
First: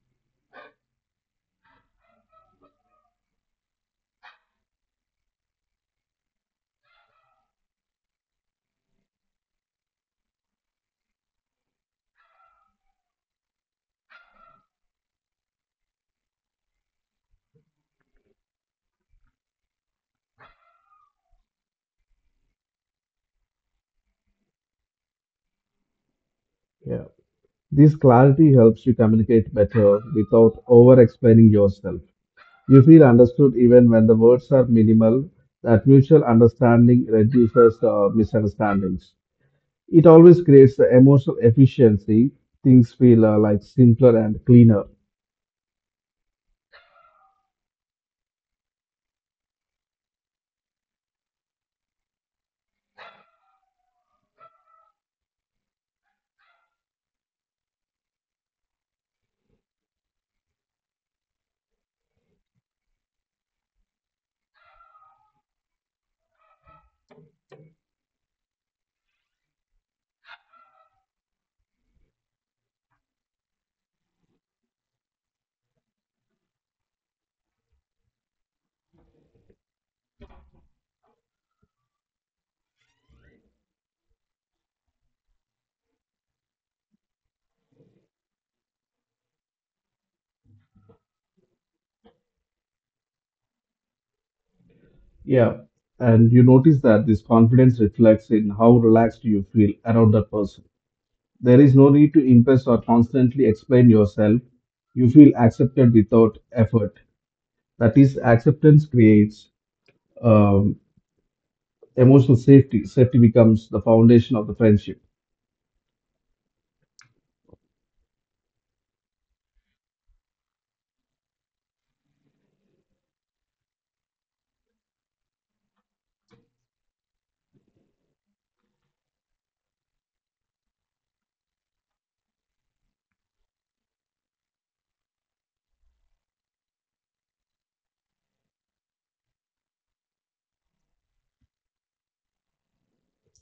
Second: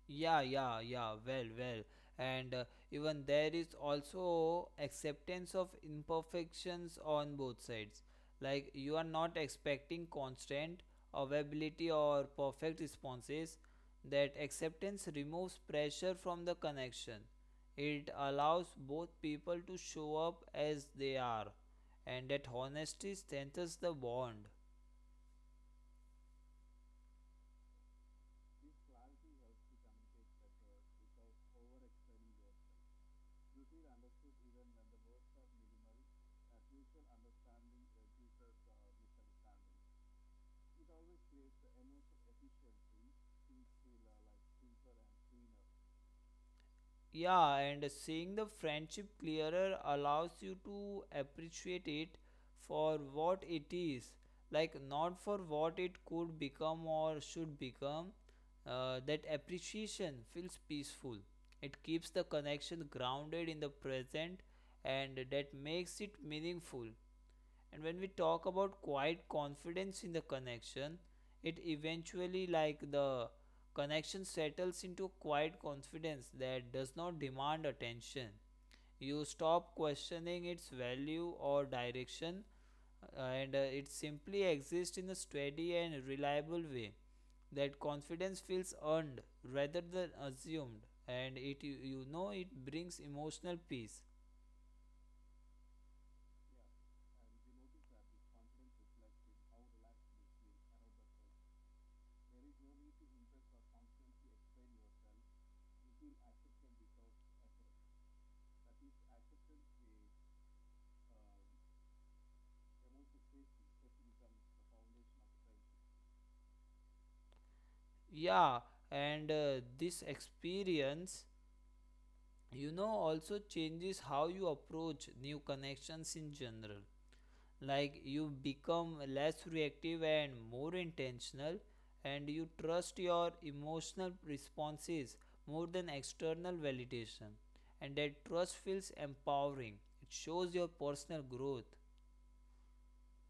A: Yeah, yeah, yeah, well, well. And even there is also acceptance of imperfections on both sides. Like, you are not expecting constant availability or perfect responses. That acceptance removes pressure from the connection. It allows both people to show up as they are, and that honesty strengthens the bond.
B: Yeah. This clarity helps you communicate better without over explaining yourself. You feel understood even when the words are minimal. That mutual understanding reduces misunderstandings. It always creates the emotional efficiency. Things feel like simpler and cleaner.
A: Yeah, and seeing the friendship clearer allows you to appreciate it for what it is, like not for what it could become or should become. That appreciation feels peaceful. It keeps the connection grounded in the present, and that makes it meaningful. And when we talk about quiet confidence in the connection, it eventually, like the connection settles into quiet confidence that does not demand attention. You stop questioning its value or direction, and it simply exists in a steady and reliable way. That confidence feels earned rather than assumed, and it, you know, it brings emotional peace.
B: Yeah. And you notice that this confidence reflects in how relaxed you feel around that person. There is no need to impress or constantly explain yourself. You feel accepted without effort. That is, acceptance creates um, emotional safety. Safety becomes the foundation of the friendship.
A: Yeah, and this experience, you know, also changes how you approach new connections in general. Like, you become less reactive and more intentional, and you trust your emotional responses more than external validation. And that trust feels empowering, it shows your personal growth.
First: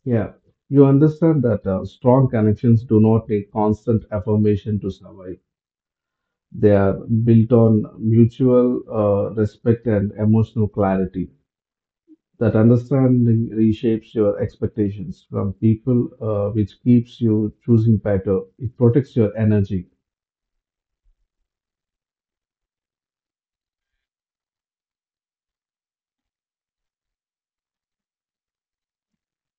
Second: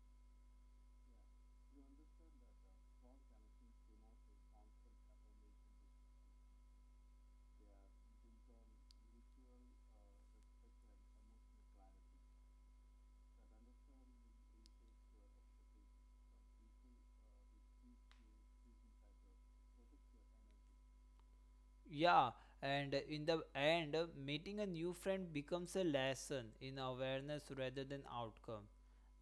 B: Yeah. You understand that strong connections do not need constant affirmation to survive. They are built on mutual respect and emotional clarity. That understanding reshapes your expectations from people, which keeps you choosing better. It protects your energy.
A: Yeah, and in the end, meeting a new friend becomes a lesson in awareness rather than outcome.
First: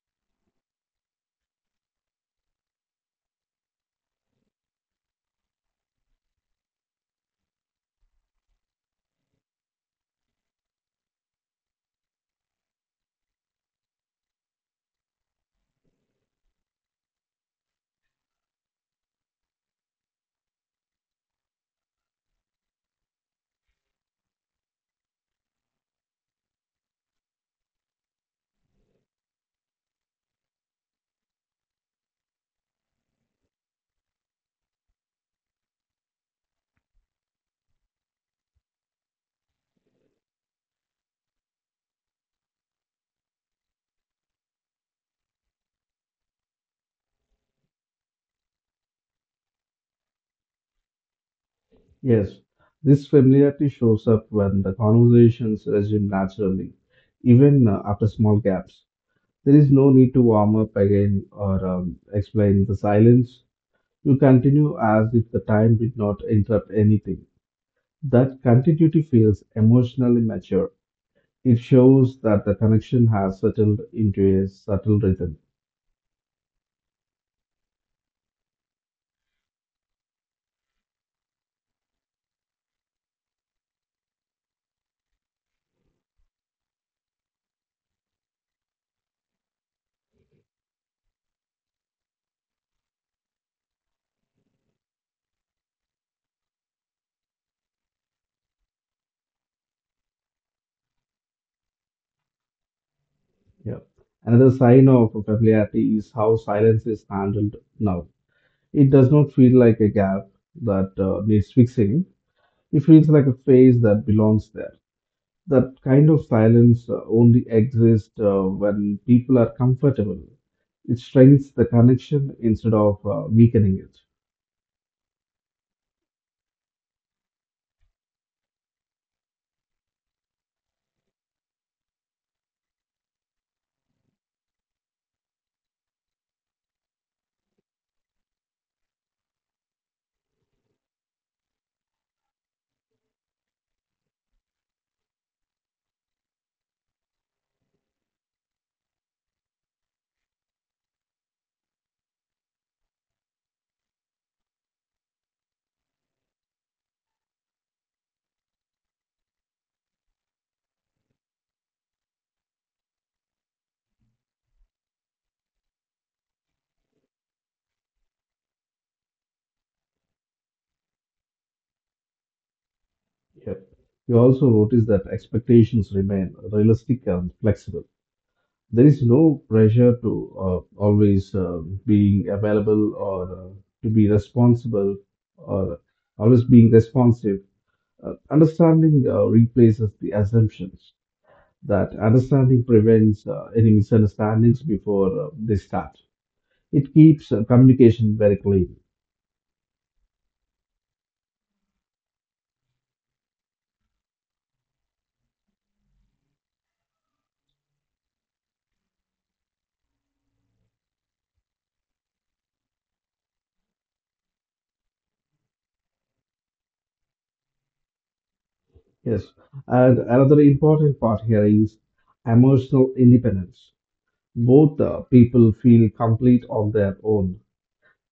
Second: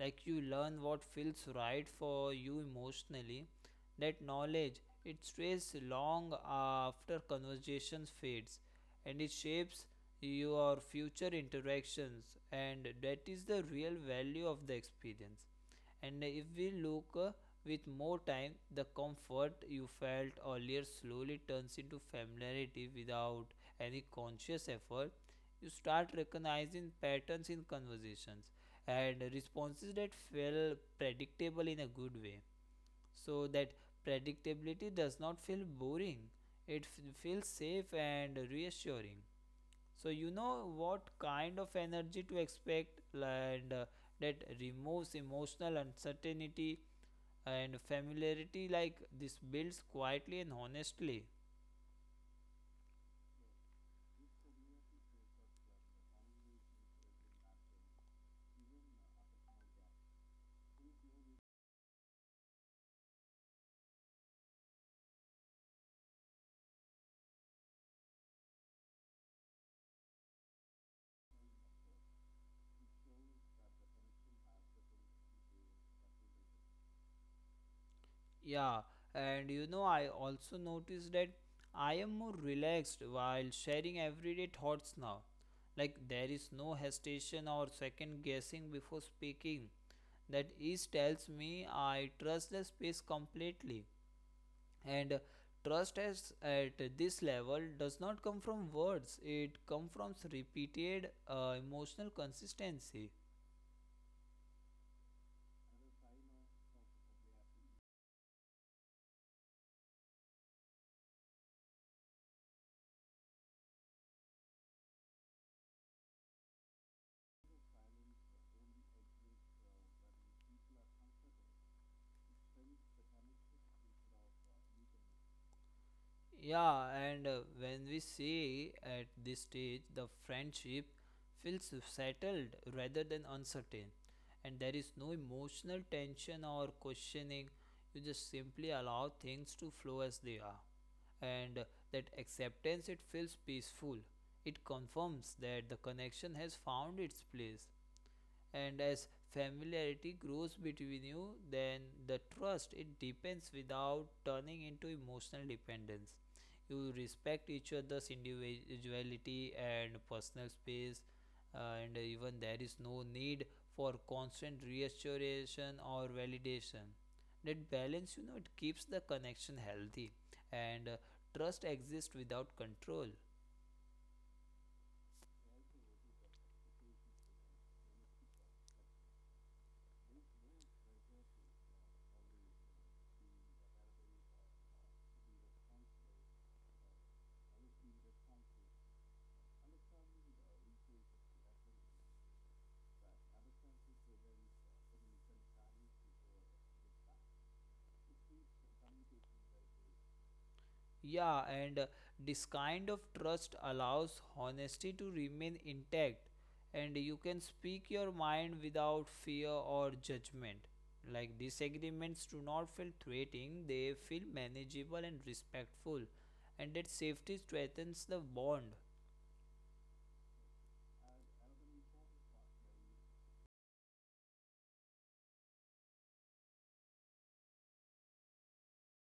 A: Like, you learn what feels right for you emotionally. That knowledge it stays long after conversation fades, and it shapes your future interactions, and that is the real value of the experience. And if we look, with more time the comfort you felt earlier slowly turns into familiarity without any conscious effort. You start recognizing patterns in conversations and responses that feel predictable in a good way, so that predictability does not feel boring, it feels safe and reassuring, so you know what kind of energy to expect, and that removes emotional uncertainty, and familiarity like this builds quietly and honestly.
B: Yes, this familiarity shows up when the conversations resume naturally, even after small gaps. There is no need to warm up again or explain the silence. You continue as if the time did not interrupt anything. That continuity feels emotionally mature. It shows that the connection has settled into a subtle rhythm.
A: Yeah, and you know, I also noticed that I am more relaxed while sharing everyday thoughts now. Like, there is no hesitation or second guessing before speaking. That each tells me I trust the space completely. And trust as at this level does not come from words, it comes from repeated emotional consistency.
B: Yeah. Another sign of familiarity is how silence is handled now. It does not feel like a gap that needs fixing. It feels like a phase that belongs there. That kind of silence only exists when people are comfortable. It strengthens the connection instead of weakening it.
A: Yeah, and when we see at this stage, the friendship feels settled rather than uncertain, and there is no emotional tension or questioning. You just simply allow things to flow as they are, and that acceptance it feels peaceful. It confirms that the connection has found its place, and as familiarity grows between you, then the trust it deepens without turning into emotional dependence. You respect each other's individuality and personal space, and even there is no need for constant reassuration or validation. That balance, you know, it keeps the connection healthy, and trust exists without control.
B: Yep. You also notice that expectations remain realistic and flexible. There is no pressure to always being available or to be responsible or always being responsive. Understanding replaces the assumptions that understanding prevents any misunderstandings before they start. It keeps communication very clean.
A: Yeah, and this kind of trust allows honesty to remain intact, and you can speak your mind without fear or judgment. Like, disagreements do not feel threatening, they feel manageable and respectful, and that safety strengthens the bond.
B: Yes. And another important part here is emotional independence. Both people feel complete on their own.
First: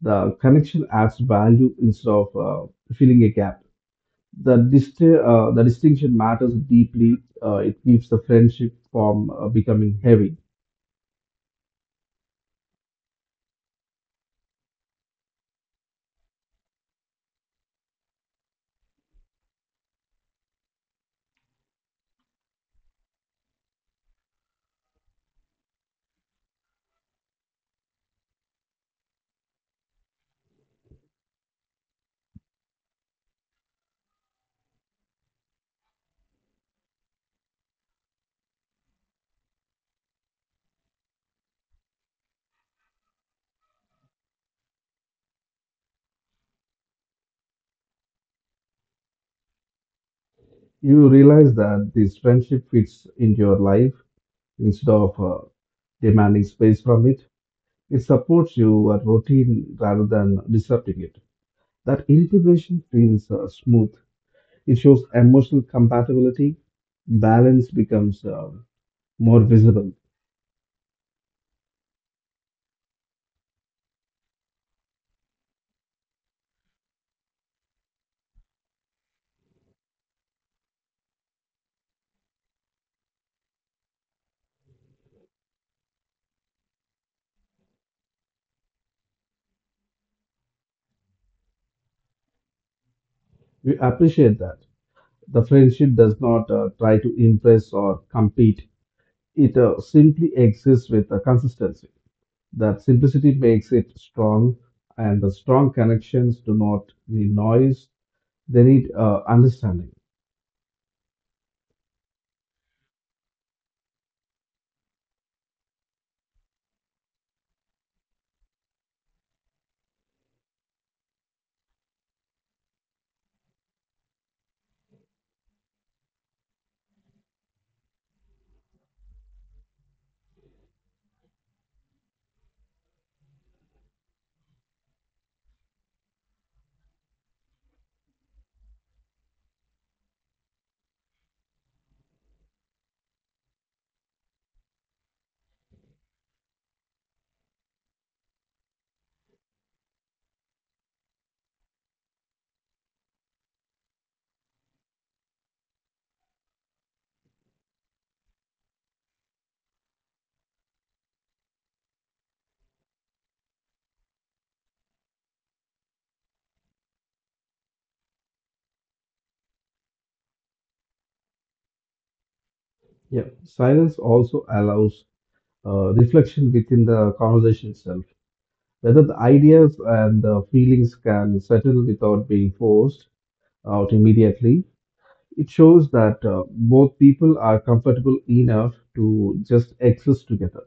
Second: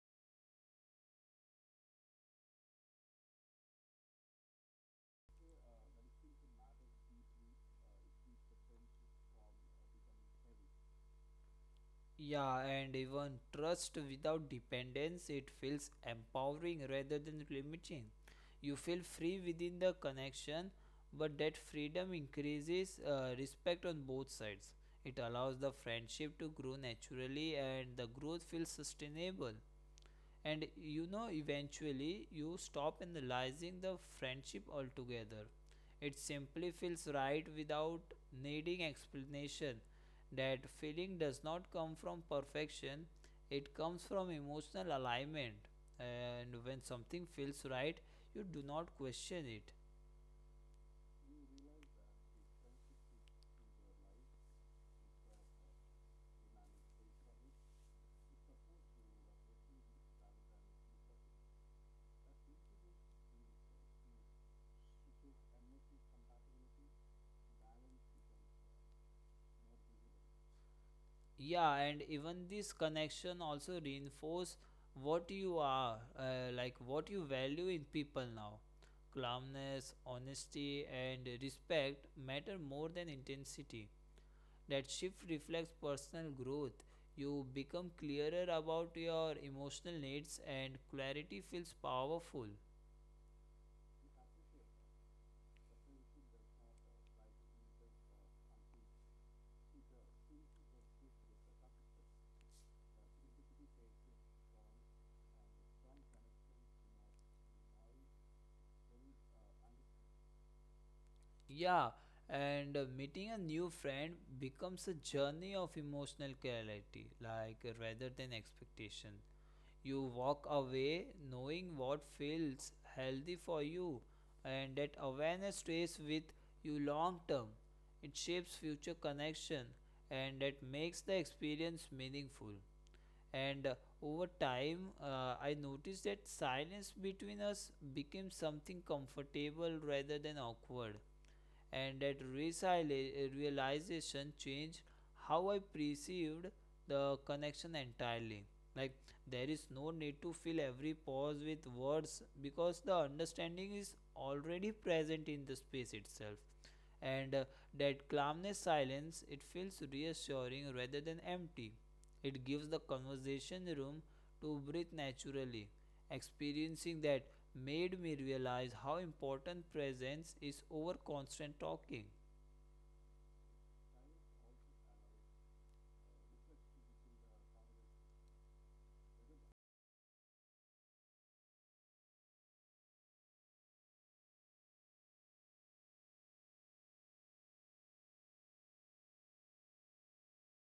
B: The connection adds value instead of filling a gap. The distinction matters deeply. It keeps the friendship from becoming heavy.
A: Yeah, and even trust without dependence, it feels empowering rather than limiting. You feel free within the connection, but that freedom increases respect on both sides. It allows the friendship to grow naturally, and the growth feels sustainable, and you know, eventually you stop analyzing the friendship altogether. It simply feels right without needing explanation. That feeling does not come from perfection, it comes from emotional alignment, and when something feels right, you do not question it.
B: You realize that this friendship fits into your life instead of demanding space from it. It supports your routine rather than disrupting it. That integration feels smooth. It shows emotional compatibility. Balance becomes more visible.
A: Yeah, and even this connection also reinforce what you are, like what you value in people now. Calmness, honesty, and respect matter more than intensity. That shift reflects personal growth. You become clearer about your emotional needs, and clarity feels powerful.
B: We appreciate that. The friendship does not try to impress or compete. It simply exists with a consistency. That simplicity makes it strong, and the strong connections do not need noise, they need understanding.
A: Yeah, and meeting a new friend becomes a journey of emotional clarity, like rather than expectation. You walk away knowing what feels healthy for you, and that awareness stays with you long term. It shapes future connection, and that makes the experience meaningful. And over time, I noticed that silence between us became something comfortable rather than awkward, and that realization changed how I perceived the connection entirely. Like, there is no need to fill every pause with words, because the understanding is already present in the space itself. And that calmness silence, it feels reassuring rather than empty. It gives the conversation room to breathe naturally. Experiencing that made me realize how important presence is over constant talking.
B: Yeah. Silence also allows reflection within the conversation itself, whether the ideas and the feelings can settle without being forced out immediately. It shows that both people are comfortable enough to just exist together.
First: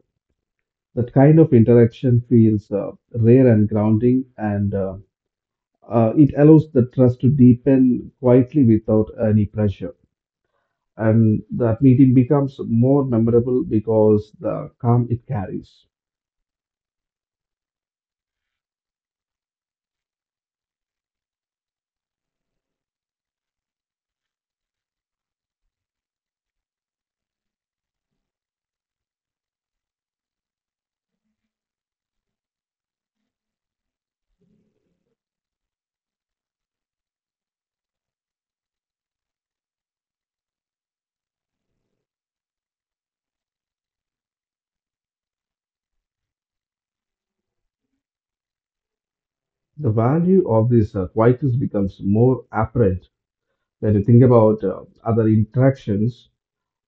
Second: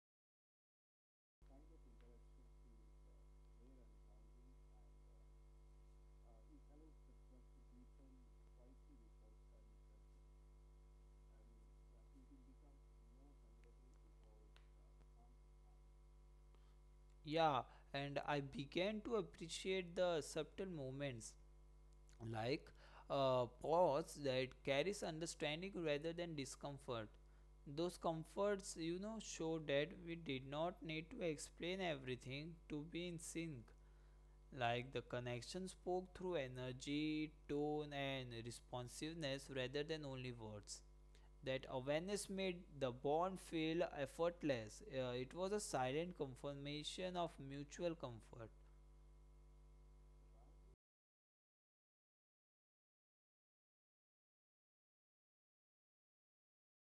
B: That kind of interaction feels rare and grounding, and it allows the trust to deepen quietly without any pressure. And that meeting becomes more memorable because the calm it carries.
A: Yeah, and I began to appreciate the subtle moments, like a pause that carries understanding rather than discomfort. Those comforts, you know, show that we did not need to explain everything to be in sync. Like, the connection spoke through energy, tone, and responsiveness rather than only words. That awareness made the bond feel effortless. It was a silent confirmation of mutual comfort.
B: The value of this quietness becomes more apparent when you think about other interactions.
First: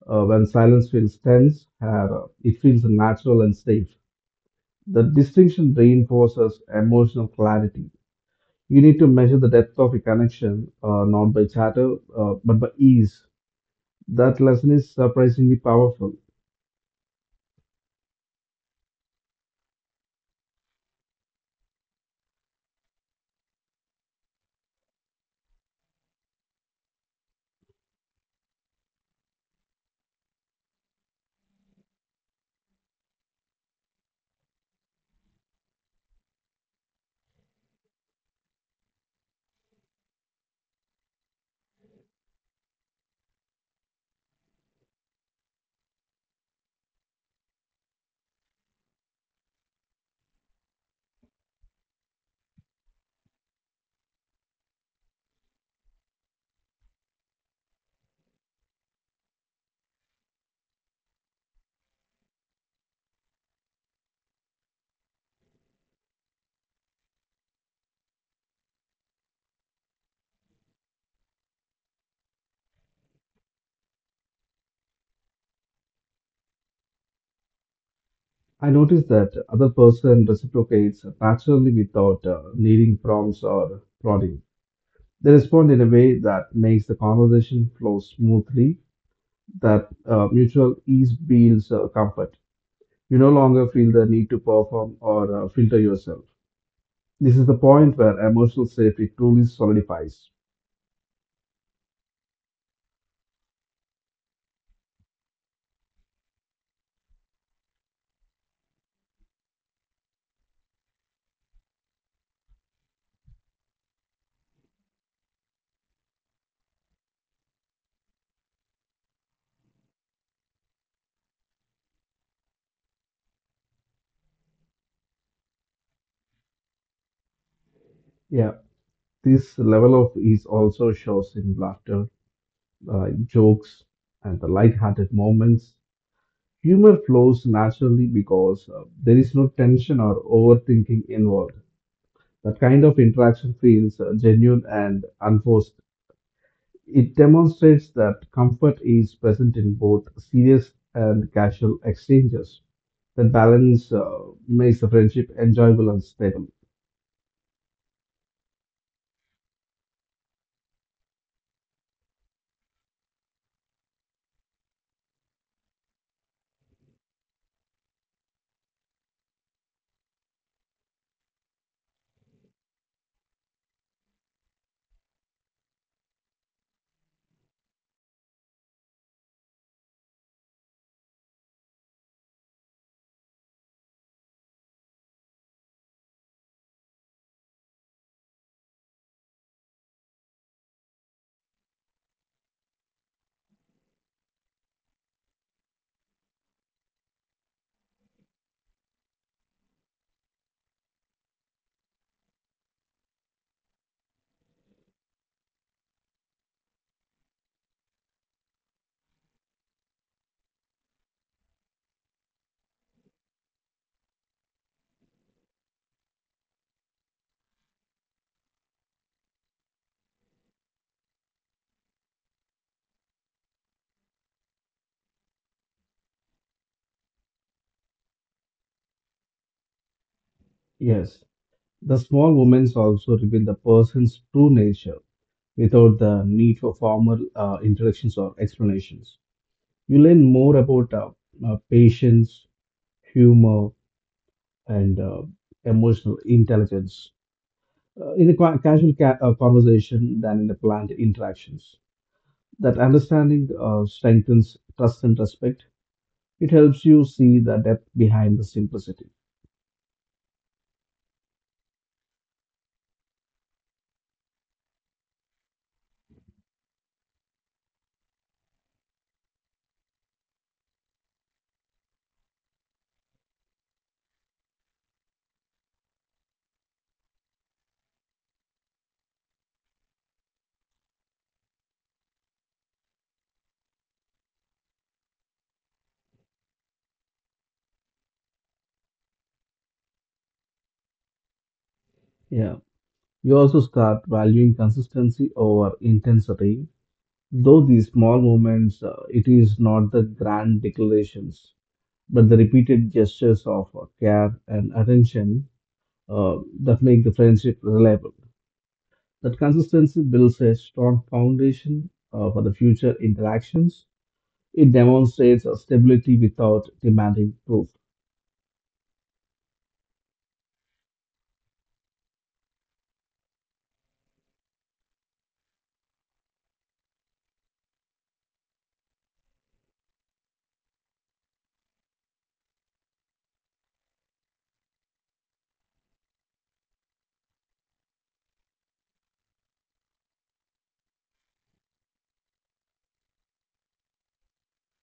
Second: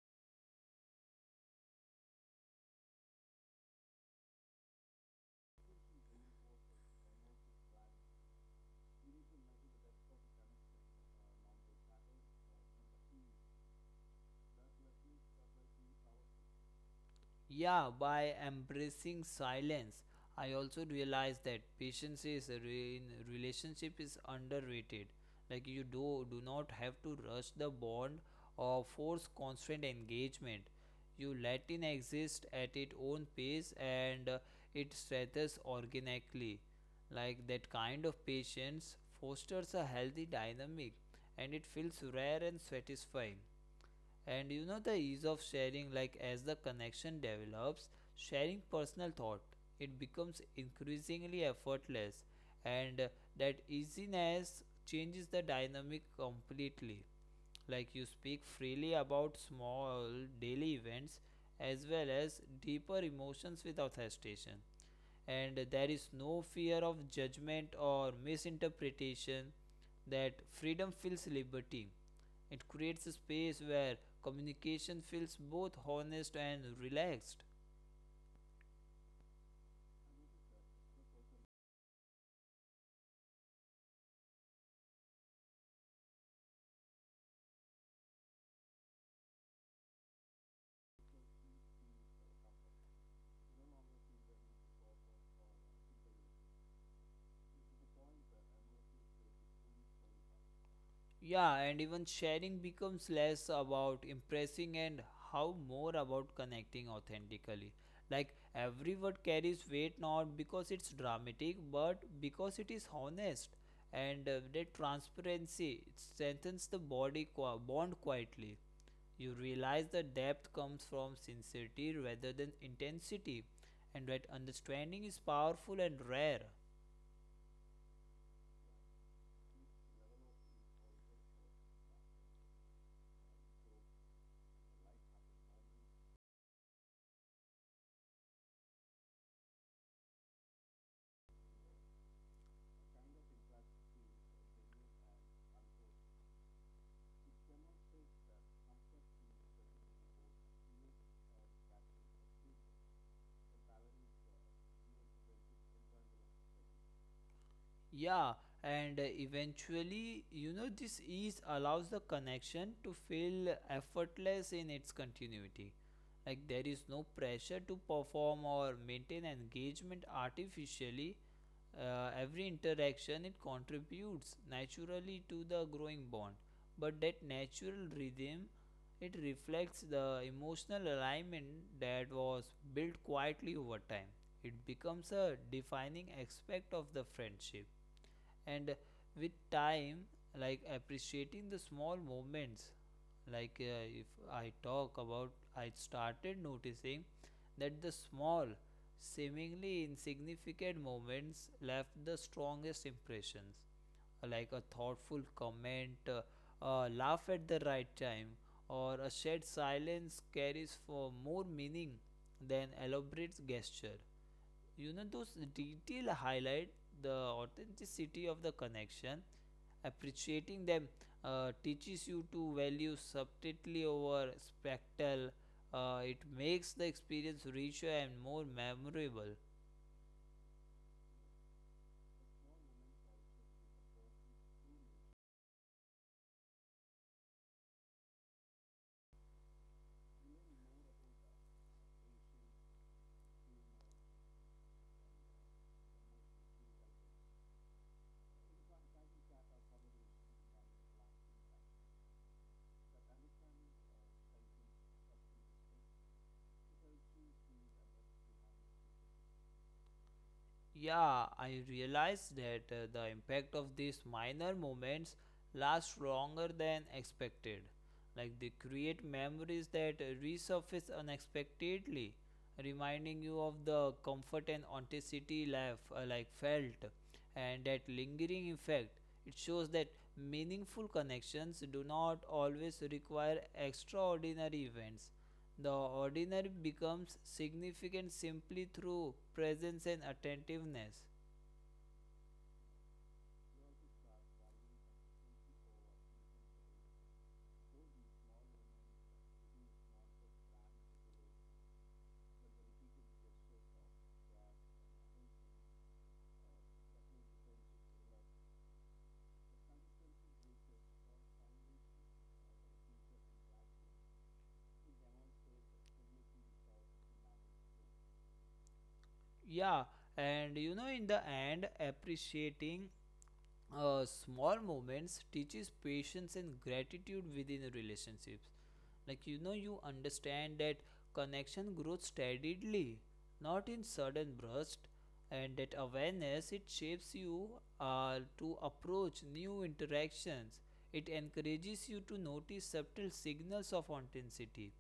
B: When silence feels tense, it feels natural and safe. The distinction reinforces emotional clarity. You need to measure the depth of a connection, not by chatter, but by ease. That lesson is surprisingly powerful.
A: Yeah, by embracing silence, I also realized that patience is in relationship is underrated. Like, you do not have to rush the bond or force constant engagement. You let it exist at its own pace, and it strengthens organically. Like, that kind of patience fosters a healthy dynamic, and it feels rare and satisfying. And you know, the ease of sharing, like as the connection develops, sharing personal thought, it becomes increasingly effortless. And that easiness changes the dynamic completely. Like, you speak freely about small daily events as well as deeper emotions without hesitation, and there is no fear of judgment or misinterpretation. That freedom feels liberty. It creates a space where communication feels both honest and relaxed.
B: I noticed that other person reciprocates naturally without needing prompts or prodding. They respond in a way that makes the conversation flow smoothly. That mutual ease builds comfort. You no longer feel the need to perform or filter yourself. This is the point where emotional safety truly solidifies.
A: Yeah, and even sharing becomes less about impressing and how more about connecting authentically. Like, every word carries weight, not because it's dramatic, but because it is honest. And that transparency, it strengthens the body qua bond quietly. You realize the depth comes from sincerity rather than intensity, and that understanding is powerful and rare.
B: Yeah. This level of ease also shows in laughter, jokes, and the light-hearted moments. Humor flows naturally because there is no tension or overthinking involved. That kind of interaction feels genuine and unforced. It demonstrates that comfort is present in both serious and casual exchanges. That balance makes the friendship enjoyable and stable.
A: Yeah, and eventually, you know, this ease allows the connection to feel effortless in its continuity. Like, there is no pressure to perform or maintain engagement artificially. Every interaction, it contributes naturally to the growing bond, but that natural rhythm, it reflects the emotional alignment that was built quietly over time. It becomes a defining aspect of the friendship. And with time, like appreciating the small moments, like if I talk about, I started noticing that the small, seemingly insignificant moments left the strongest impressions, like a thoughtful comment, a laugh at the right time, or a shared silence carries for more meaning than elaborate gesture. You know, those detail highlight the authenticity of the connection. Appreciating them teaches you to value subtlety over spectacle. It makes the experience richer and more memorable.
B: Yes, the small moments also reveal the person's true nature, without the need for formal introductions or explanations. You learn more about patience, humor, and emotional intelligence in a casual conversation than in the planned interactions. That understanding strengthens trust and respect. It helps you see the depth behind the simplicity.
A: Yeah, I realized that the impact of these minor moments lasts longer than expected. Like, they create memories that resurface unexpectedly, reminding you of the comfort and authenticity life like felt, and that lingering effect. It shows that meaningful connections do not always require extraordinary events. The ordinary becomes significant simply through presence and attentiveness.
B: Yeah. You also start valuing consistency over intensity. Though these small moments, it is not the grand declarations but the repeated gestures of care and attention uh, that make the friendship reliable. That consistency builds a strong foundation for the future interactions. It demonstrates a stability without demanding proof.
A: Yeah, and you know, in the end, appreciating small moments teaches patience and gratitude within the relationships. Like, you know, you understand that connection grows steadily, not in sudden burst, and that awareness, it shapes you to approach new interactions. It encourages you to notice subtle signals of authenticity,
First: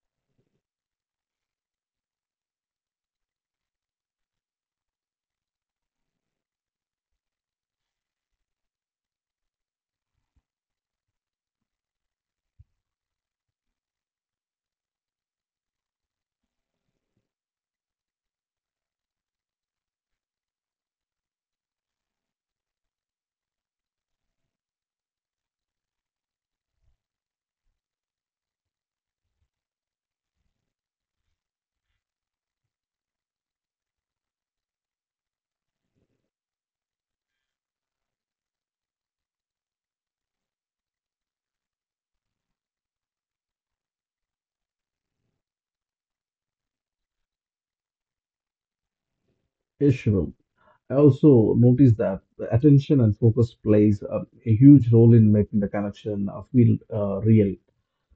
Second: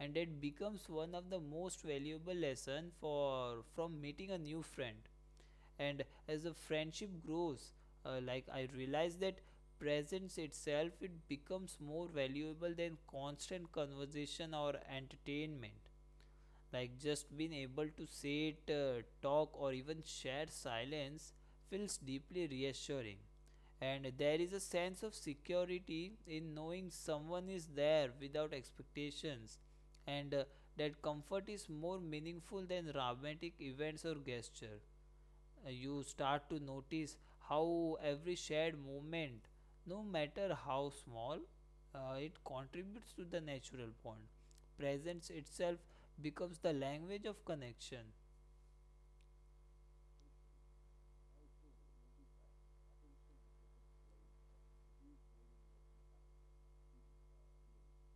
A: and it becomes one of the most valuable lesson for from meeting a new friend. And as the friendship grows, like I realize that presence itself, it becomes more valuable than constant conversation or entertainment. Like, just being able to sit, talk, or even share silence feels deeply reassuring, and there is a sense of security in knowing someone is there without expectations. And that comfort is more meaningful than dramatic events or gesture. You start to notice how every shared moment, no matter how small, it contributes to the natural bond. Presence itself becomes the language of connection.
B: Yeshivum. I also noticed that the attention and focus plays a huge role in making the connection feel real.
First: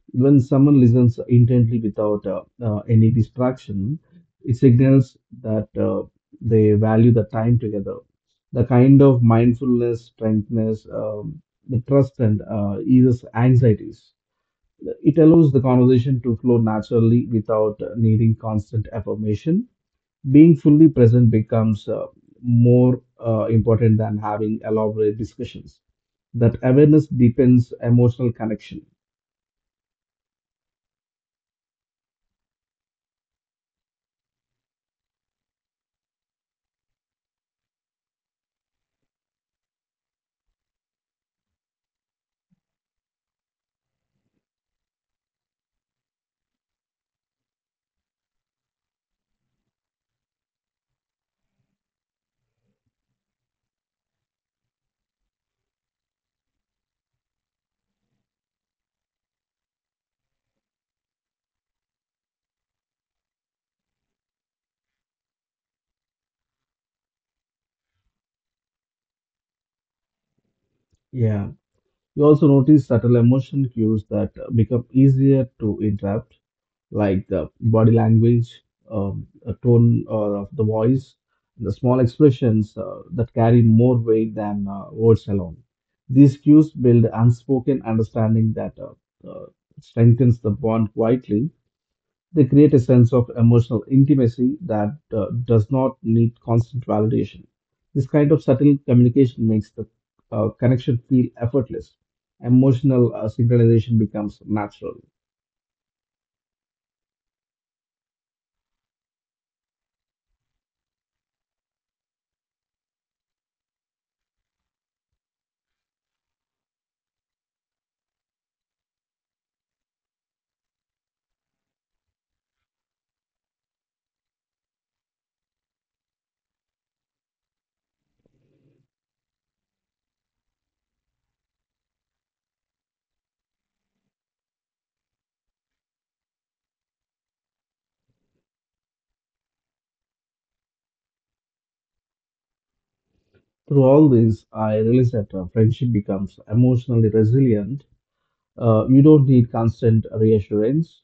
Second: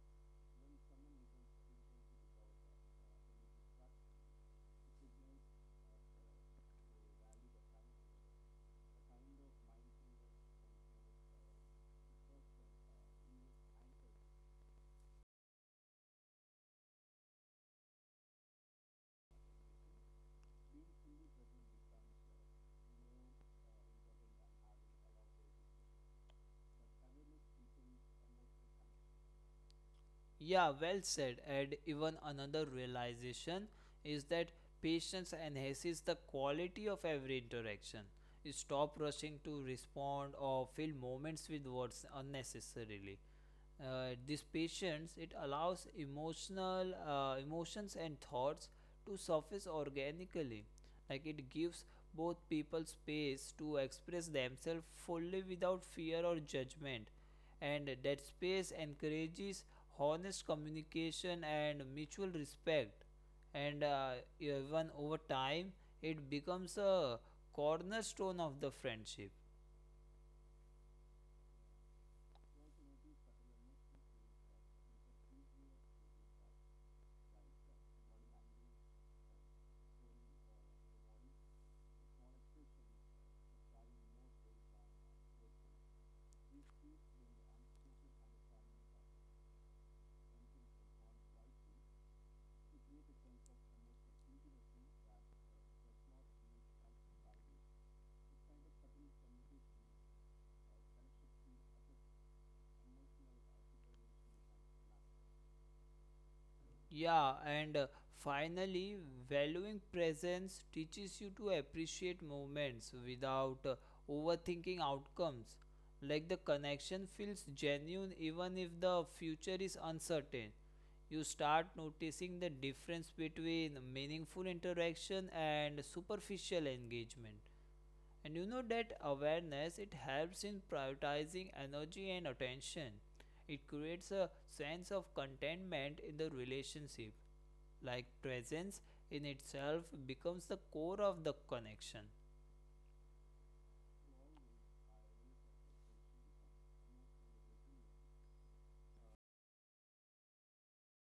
B: When someone listens intently without any distraction, it signals that they value the time together. The kind of mindfulness strengthens the trust and eases anxieties. It allows the conversation to flow naturally without needing constant affirmation. Being fully present becomes more important than having elaborate discussions. That awareness deepens emotional connection.
A: Yeah, well said. And even another realization is that patience enhances the quality of every interaction. You stop rushing to respond or fill moments with words unnecessarily. This patience, it allows emotional emotions and thoughts to surface organically. Like, it gives both people space to express themselves fully without fear or judgment, and that space encourages honest communication and mutual respect. And even over time, it becomes a cornerstone of the friendship.
B: Yeah. You also notice subtle emotion cues that become easier to interrupt, like the body language, a tone or of the voice, the small expressions that carry more weight than words alone. These cues build unspoken understanding that strengthens the bond quietly. They create a sense of emotional intimacy that does not need constant validation. This kind of subtle communication makes the connection feel effortless. Emotional synchronization becomes natural.
A: Yeah, and finally, valuing presence teaches you to appreciate moments without overthinking outcomes. Like, the connection feels genuine even if the future is uncertain. You start noticing the difference between meaningful interaction and superficial engagement, and you know that awareness, it helps in prioritizing energy and attention. It creates a sense of contentment in the relationship. Like, presence in itself becomes the core of the connection.
B: Through all this, I realized that friendship becomes emotionally resilient. You don't need constant reassurance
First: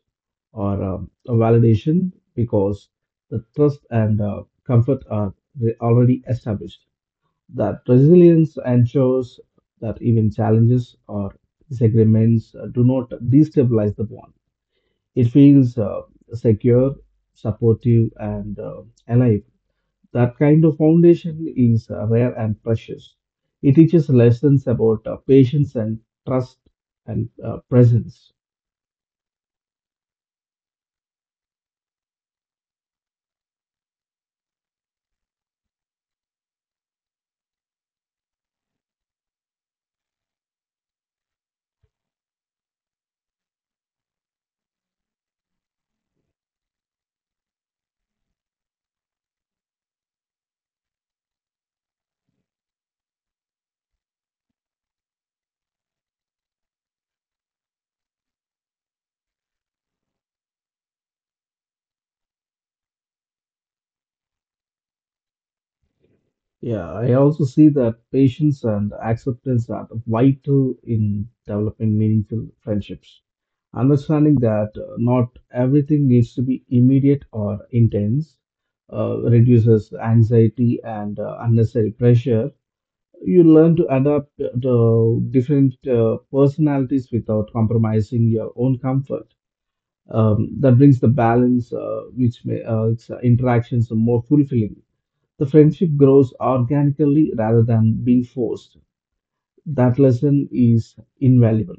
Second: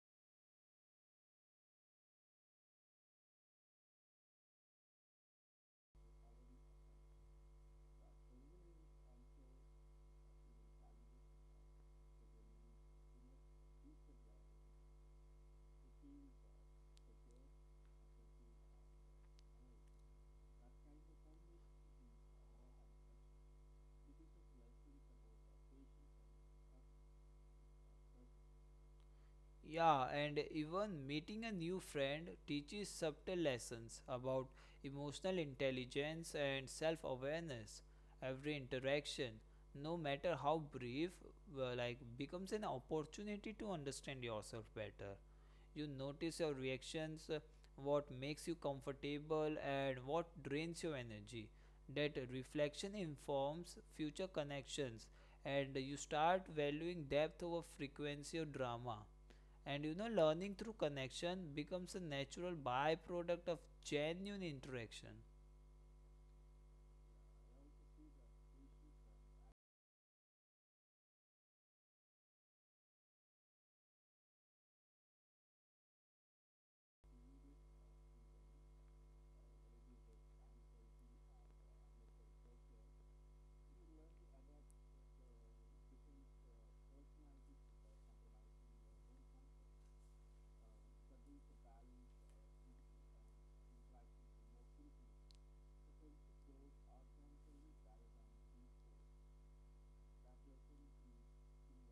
B: or a validation because the trust and comfort are already established. That resilience ensures that even challenges or disagreements do not destabilize the bond. It feels secure, supportive, and alive. That kind of foundation is rare and precious. It teaches lessons about patience and trust and presence.
A: Yeah, and even meeting a new friend teaches subtle lessons about emotional intelligence and self awareness. Every interaction, no matter how brief, well, like becomes an opportunity to understand yourself better. You notice your reactions, what makes you comfortable, and what drains your energy. That reflection informs future connections, and you start valuing depth over frequency or drama. And you know, learning through connection becomes a natural byproduct of genuine interaction.
B: Yeah, I also see that patience and acceptance are vital in developing meaningful friendships. Understanding that not everything needs to be immediate or intense reduces anxiety and unnecessary pressure. You learn to adapt to different personalities without compromising your own comfort. That brings the balance, which makes its interactions more fulfilling. The friendship grows organically rather than being forced. That lesson is invaluable.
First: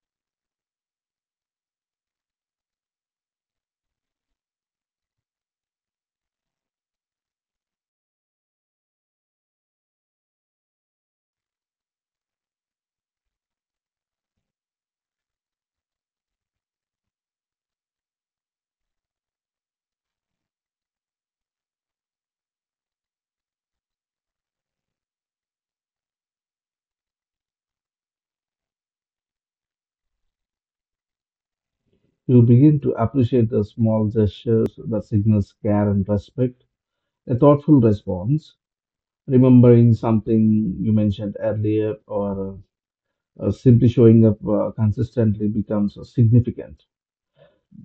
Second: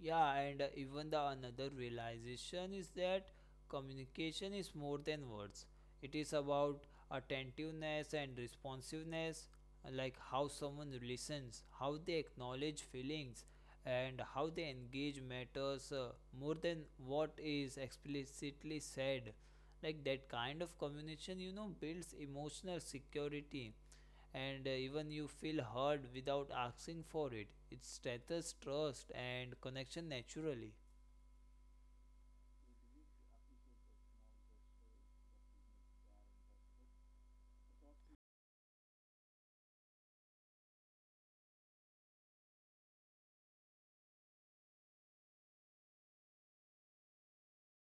A: Yeah, and even the another realization is that communication is more than words. It is about attentiveness and responsiveness, like how someone listens, how they acknowledge feelings, and how they engage matters more than what is explicitly said. Like, that kind of communication, you know, builds emotional security, and even you feel heard without asking for it. It strengthens trust and connection naturally.
B: You begin to appreciate the small gestures that signals care and respect, a thoughtful response, remembering something you mentioned earlier, or simply showing up consistently becomes significant.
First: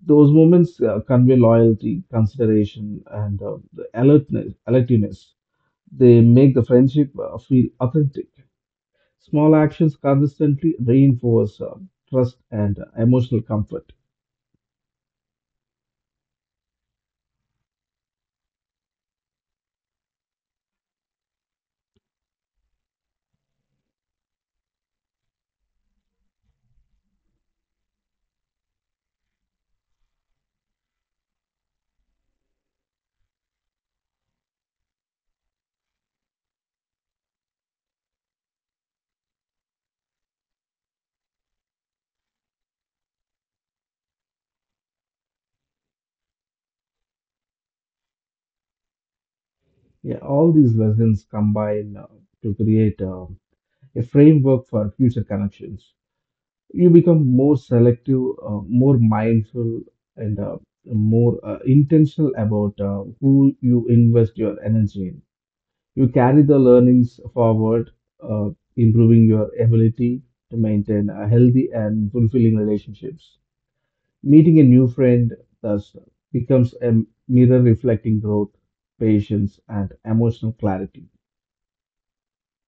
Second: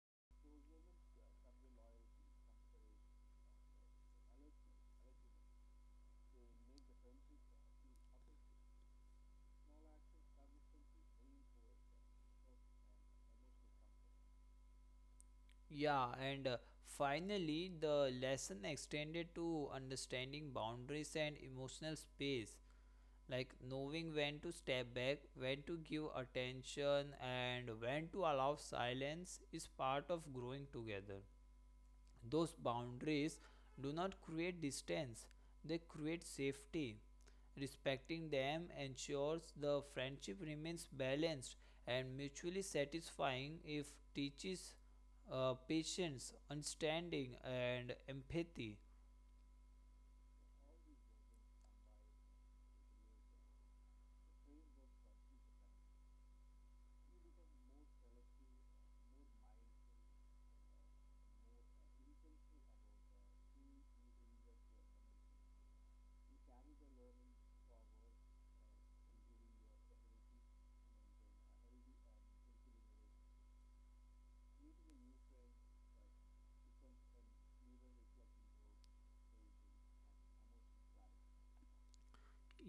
B: Those moments convey loyalty, consideration, and the alertness. They make the friendship feel authentic. Small actions consistently reinforce trust and emotional comfort.
A: Yeah, and finally, the lesson extended to understanding boundaries and emotional space, like knowing when to step back, when to give attention, and when to allow silence is part of growing together. Those boundaries do not create distance, they create safety. Respecting them ensures the friendship remains balanced and mutually satisfying if teaches patience, understanding, and empathy.
B: Yeah, all these lessons combine to create a framework for future connections. You become more selective, more mindful, and more intentional about who you invest your energy in. You carry the learnings forward, uh, improving your ability to maintain a healthy and fulfilling relationships. Meeting a new friend thus becomes a mirror reflecting growth, patience, and emotional clarity.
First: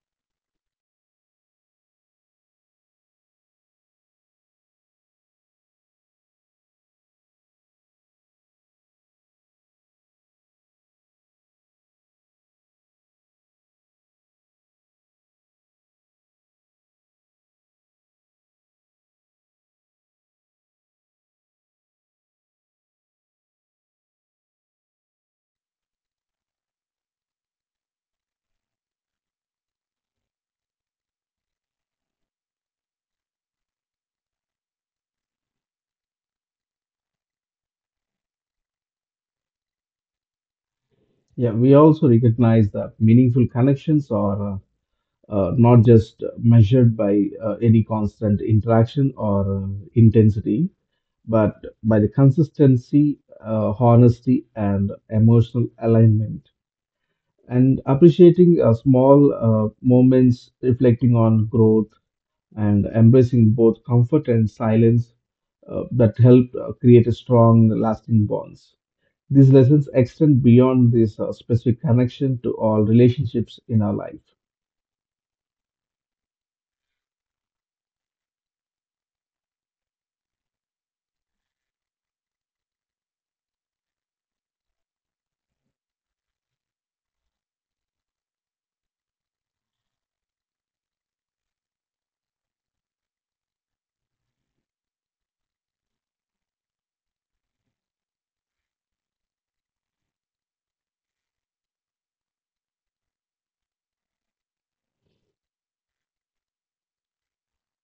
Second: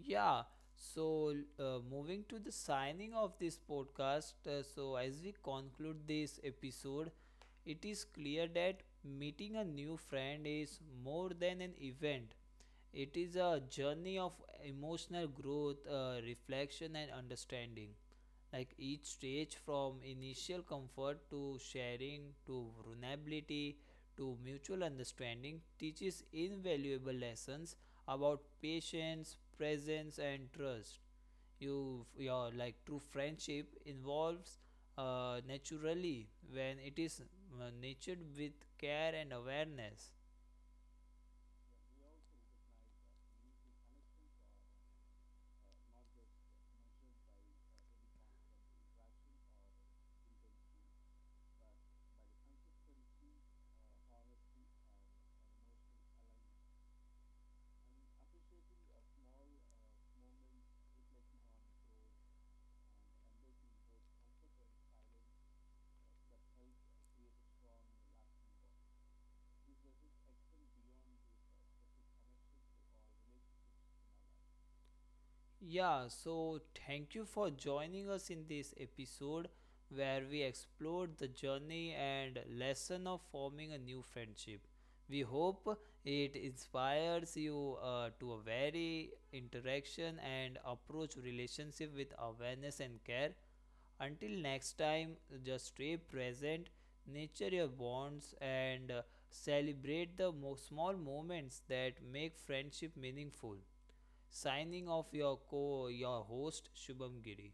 A: Yeah, so moving to the signing of this podcast, so as we conclude this episode, it is clear that meeting a new friend is more than an event. It is a journey of emotional growth, reflection, and understanding. Like, each stage from initial comfort to sharing to vulnerability to mutual understanding teaches invaluable lessons about patience, presence, and trust. You your like true friendship involves naturally when it is nurtured with care and awareness.
B: Yeah, we also recognize that meaningful connections are not just measured by any constant interaction or intensity, but by the consistency, honesty, and emotional alignment. And appreciating small moments, reflecting on growth, and embracing both comfort and silence that help create a strong, lasting bonds. These lessons extend beyond this specific connection to all relationships in our life.
A: Yeah, so thank you for joining us in this episode where we explored the journey and lesson of forming a new friendship. We hope it inspires you to a very interaction and approach relationship with awareness and care. Until next time, just stay present, nurture your bonds, and celebrate the small moments that make friendship meaningful. Signing off, your co your host Shubham Giri.